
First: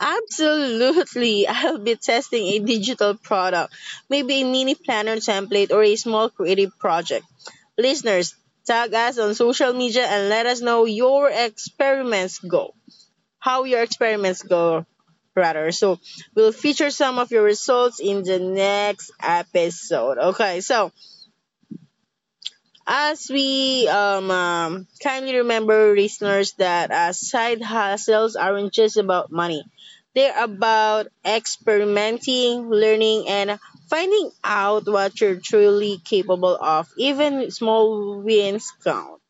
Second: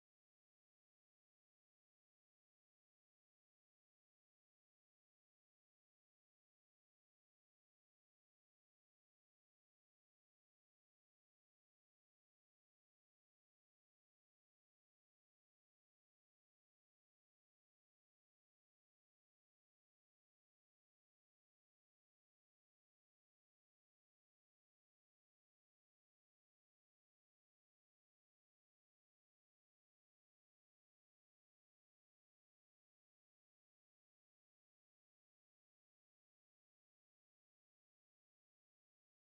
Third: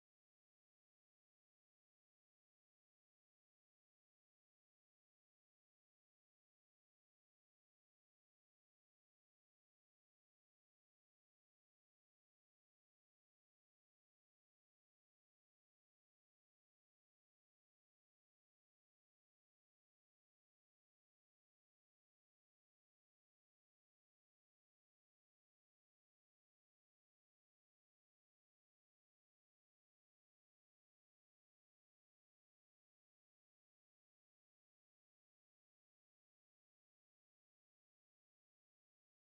S1: Absolutely. I'll be testing a digital product, maybe a mini planner template or a small creative project. Listeners, tag us on social media and let us know your experiments go. How your experiments go, rather. So, we'll feature some of your results in the next episode. Okay, so as we um, um, kindly remember, listeners, that uh, side hustles aren't just about money. They're about experimenting, learning, and finding out what you're truly capable of. Even small wins count.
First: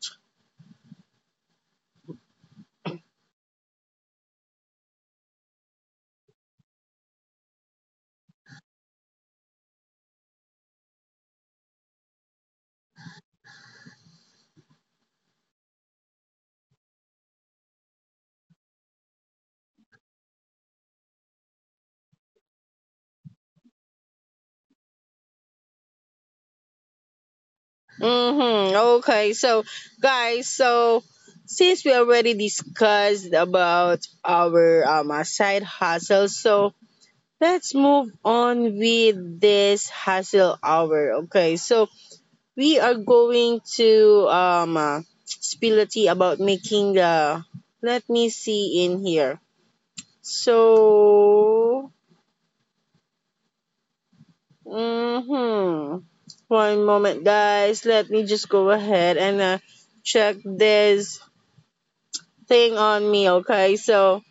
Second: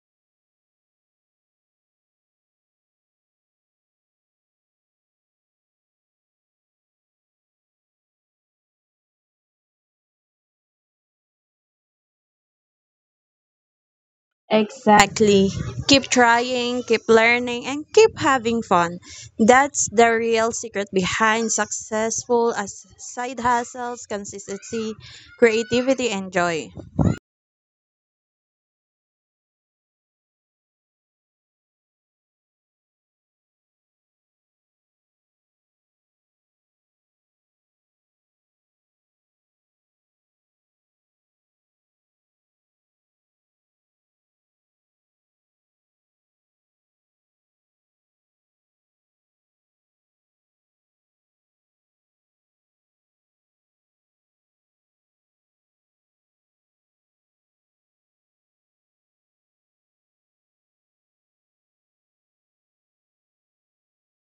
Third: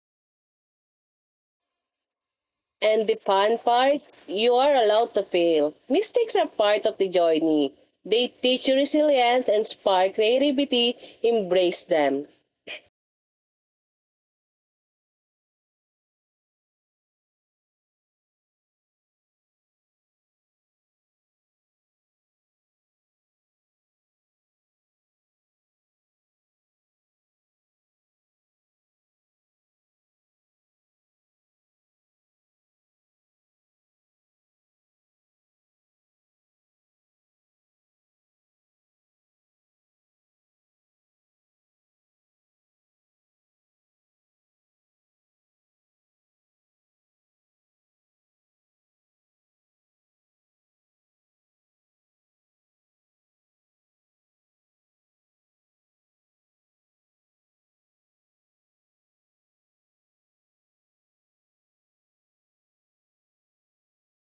S3: And the fun part, you are allowed to fail. Mistakes are part of the journey. They teach you resilience and spark creativity. Embrace them.
S2: Exactly. Keep trying, keep learning, and keep having fun. That's the real secret behind successful as side hustles, consistency, creativity, and joy.
S1: Mm-hmm. Okay, so guys, so since we already discussed about our um, uh, side hustles, so let's move on with this hassle hour. Okay, so we are going to um uh, spill the tea about making the. Let me see in here. So, mm-hmm, one moment, guys. Let me just go ahead and uh, check this thing on me. Okay, so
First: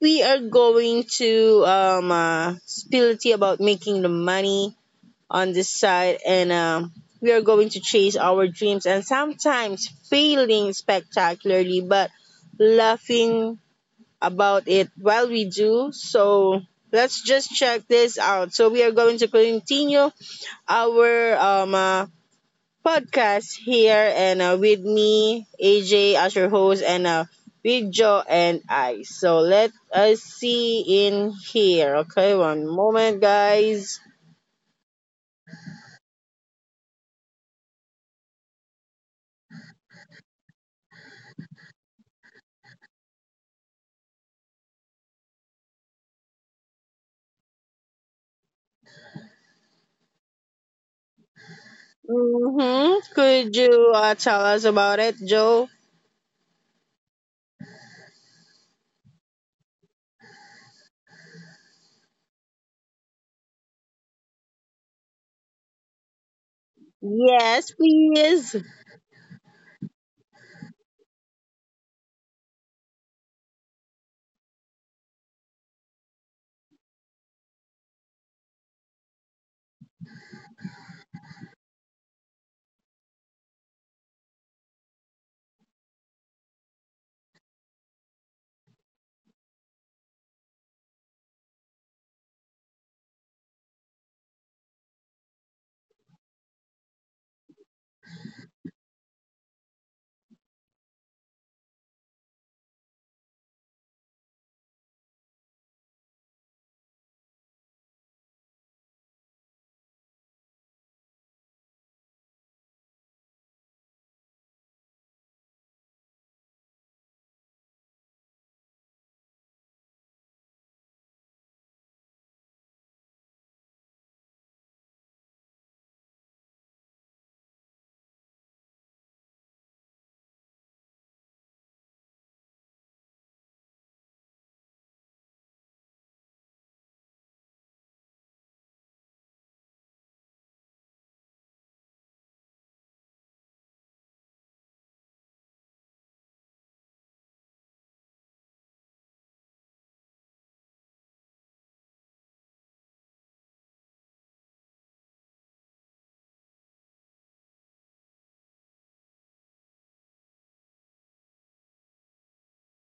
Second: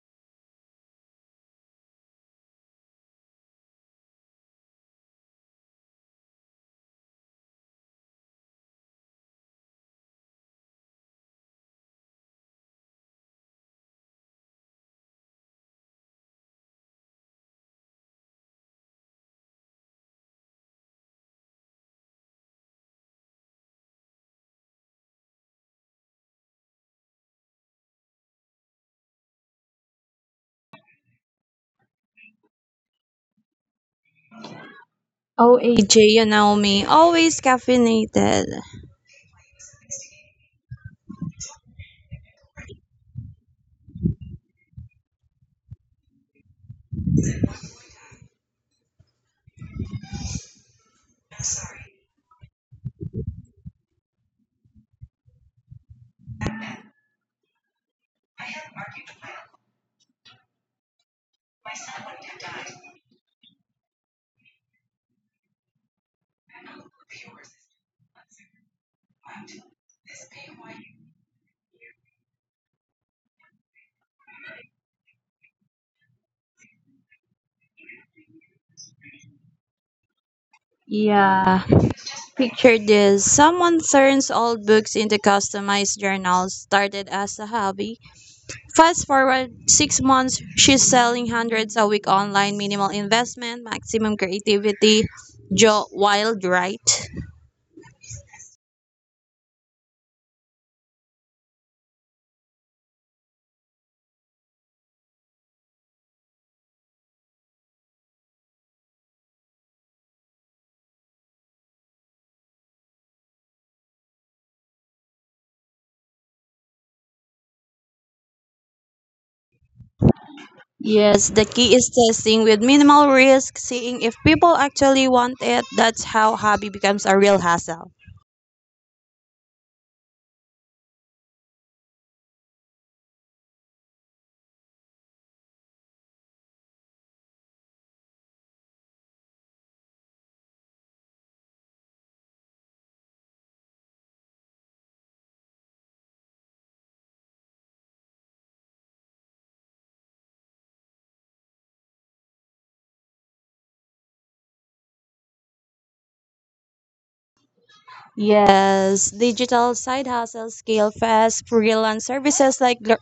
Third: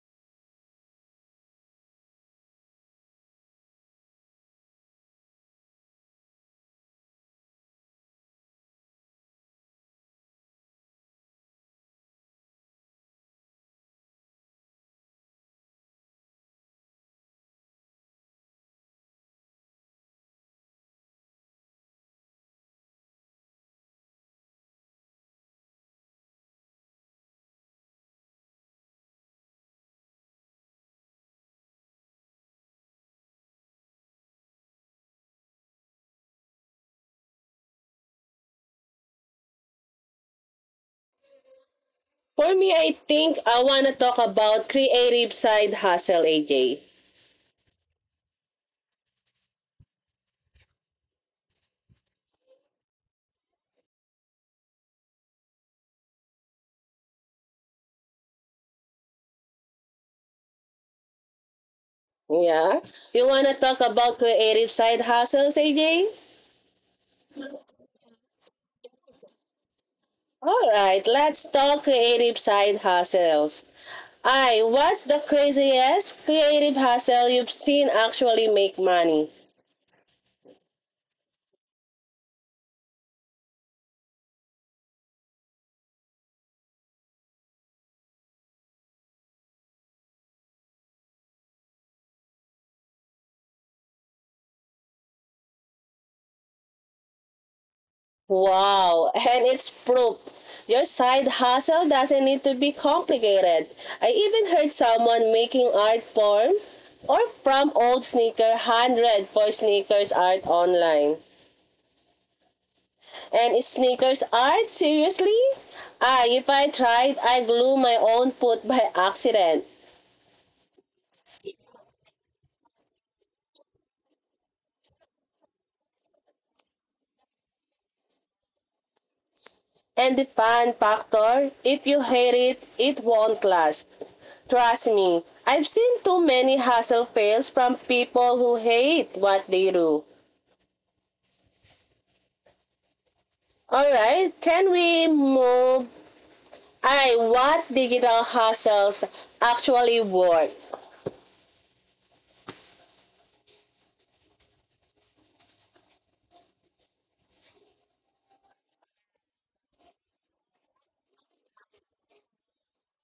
S1: we are going to um uh, spill the tea about making the money on this side and um, we are going to chase our dreams and sometimes failing spectacularly but laughing about it while we do. So let's just check this out. So we are going to continue our um, uh, podcast here and uh, with me AJ as your host and uh, with Joe and I. So let us see in here. Okay, one moment, guys.
S2: Oh, A J, you know me, always caffeinated.
S3: For me, I think I wanna talk about creative side hustle, A J.
S1: Hmm. Could you uh, tell us about it, Joe?
S3: Yeah? You wanna talk about creative side hustles, A J?
S1: Yes, please.
S3: All right, let's talk creative side hustles. I, what's the craziest creative hustle you've seen actually make money?
S2: Yeah. Picture this, someone turns old books into customized journals, started as a hobby. Fast forward six months, she's selling hundreds a week online, minimal investment, maximum creativity. Joe, wild, right?
S3: Wow, and it's proof. Your side hustle doesn't need to be complicated. I even heard someone making art form or from old sneaker one hundred for sneakers art online. And is sneakers art, seriously? Ah, if I tried, I glue my own foot by accident.
S2: Yes, the key is testing with minimal risk, seeing if people actually want it. That's how hobby becomes a real hassle.
S3: And the fun factor, if you hate it, it won't last. Trust me, I've seen too many hustle fails from people who hate what they do. Alright, can we move? I what digital hustles actually work?
S2: Yes, digital side hustles scale fast. Freelance services like gra-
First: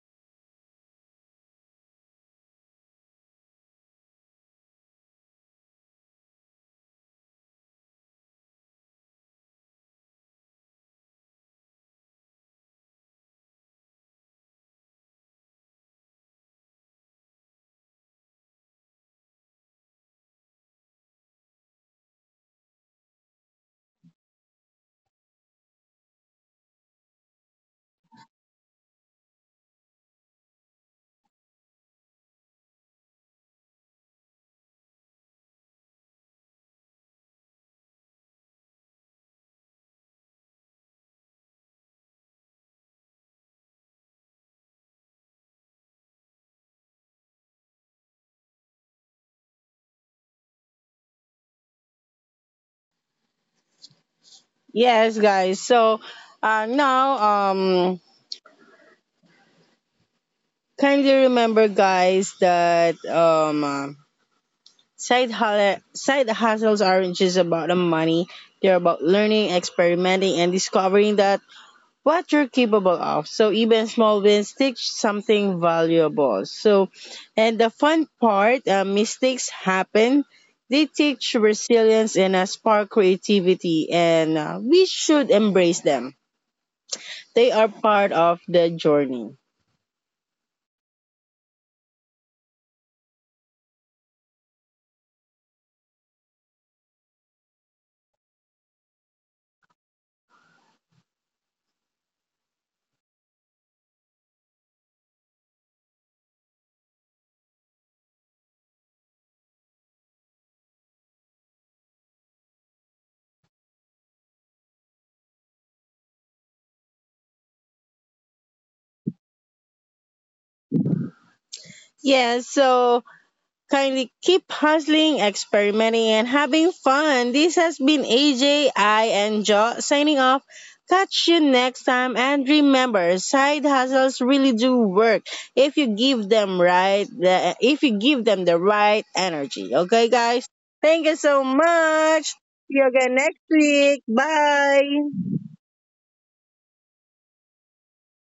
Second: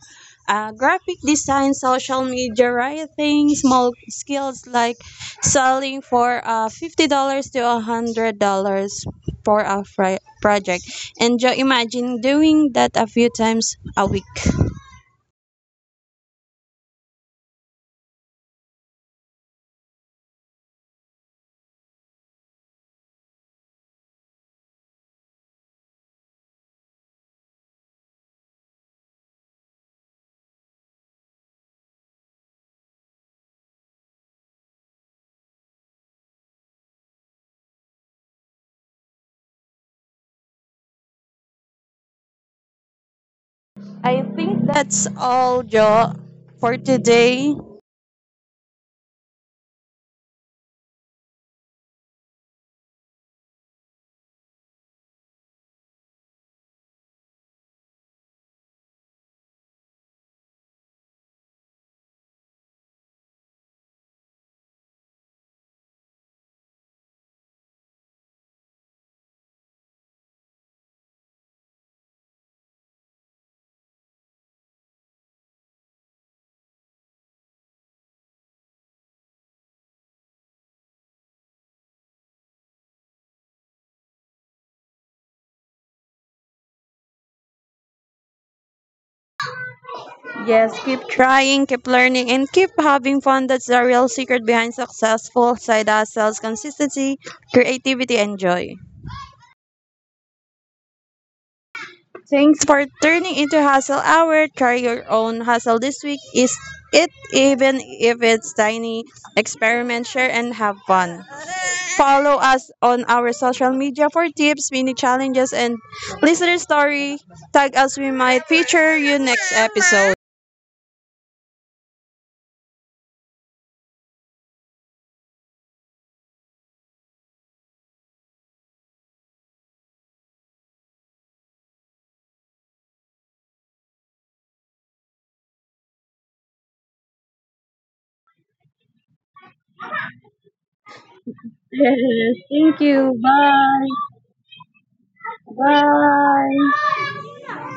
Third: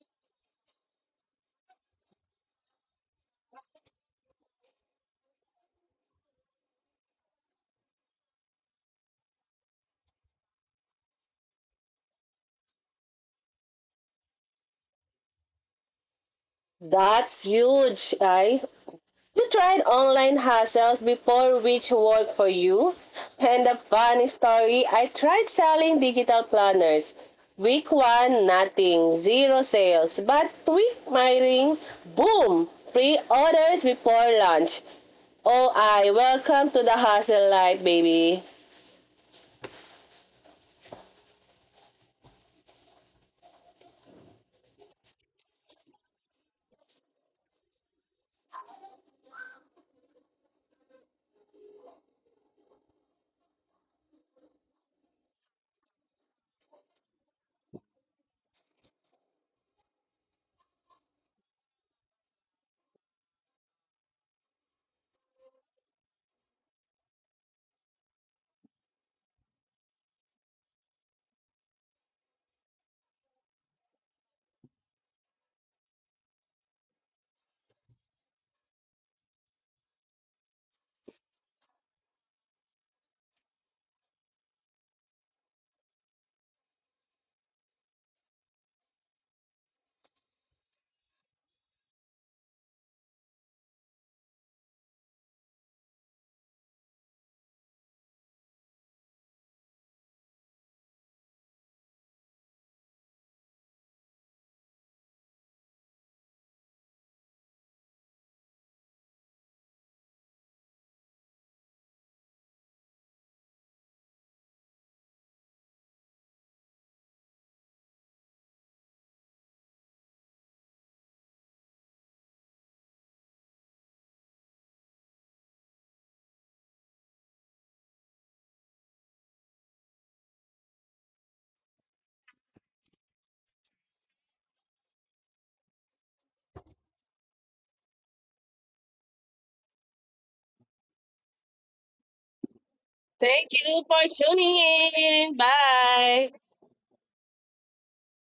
S2: uh, graphic design, social media writing, small skills like selling for uh, fifty dollars to a hundred dollars for a fri- project. And Joe, imagine doing that a few times a week.
S3: That's huge, I. You tried online hustles before, which worked for you? And a funny story, I tried selling digital planners. Week one, nothing, zero sales. But week my ring, boom! Pre-orders before lunch. Oh, I welcome to the hustle light, baby.
S2: I think that's all, Joe, for today.
S1: Yes, guys. So uh, now, um, kindly remember, guys, that um, uh, side hu- side hustles aren't just about the money. They're about learning, experimenting, and discovering the what you're capable of. So even small wins teach something valuable. So, and the fun part, uh, mistakes happen. They teach resilience and uh, spark creativity, and uh, we should embrace them. They are part of the journey.
S2: Yes, keep trying, keep learning, and keep having fun. That's the real secret behind successful side hustles, consistency, creativity, and joy. Thanks for turning into Hustle Hour. Try your own hustle this week. Is it, even if it's tiny? Experiment, share, and have fun. Follow us on our social media for tips, mini challenges, and listener story. Tag us, we might feature you next episode.
S1: Yeah, so kindly keep hustling, experimenting, and having fun. This has been A J, I, and Jo signing off. Catch you next time. And remember, side hustles really do work if you give them right, the, if you give them the right energy. Okay, guys? Thank you so much. See
S2: Yes, thank
S1: you again
S2: you.
S1: next
S3: Thank you
S1: week.
S3: for
S2: Bye.
S3: tuning
S1: Bye.
S3: in. Bye.
S2: Bye.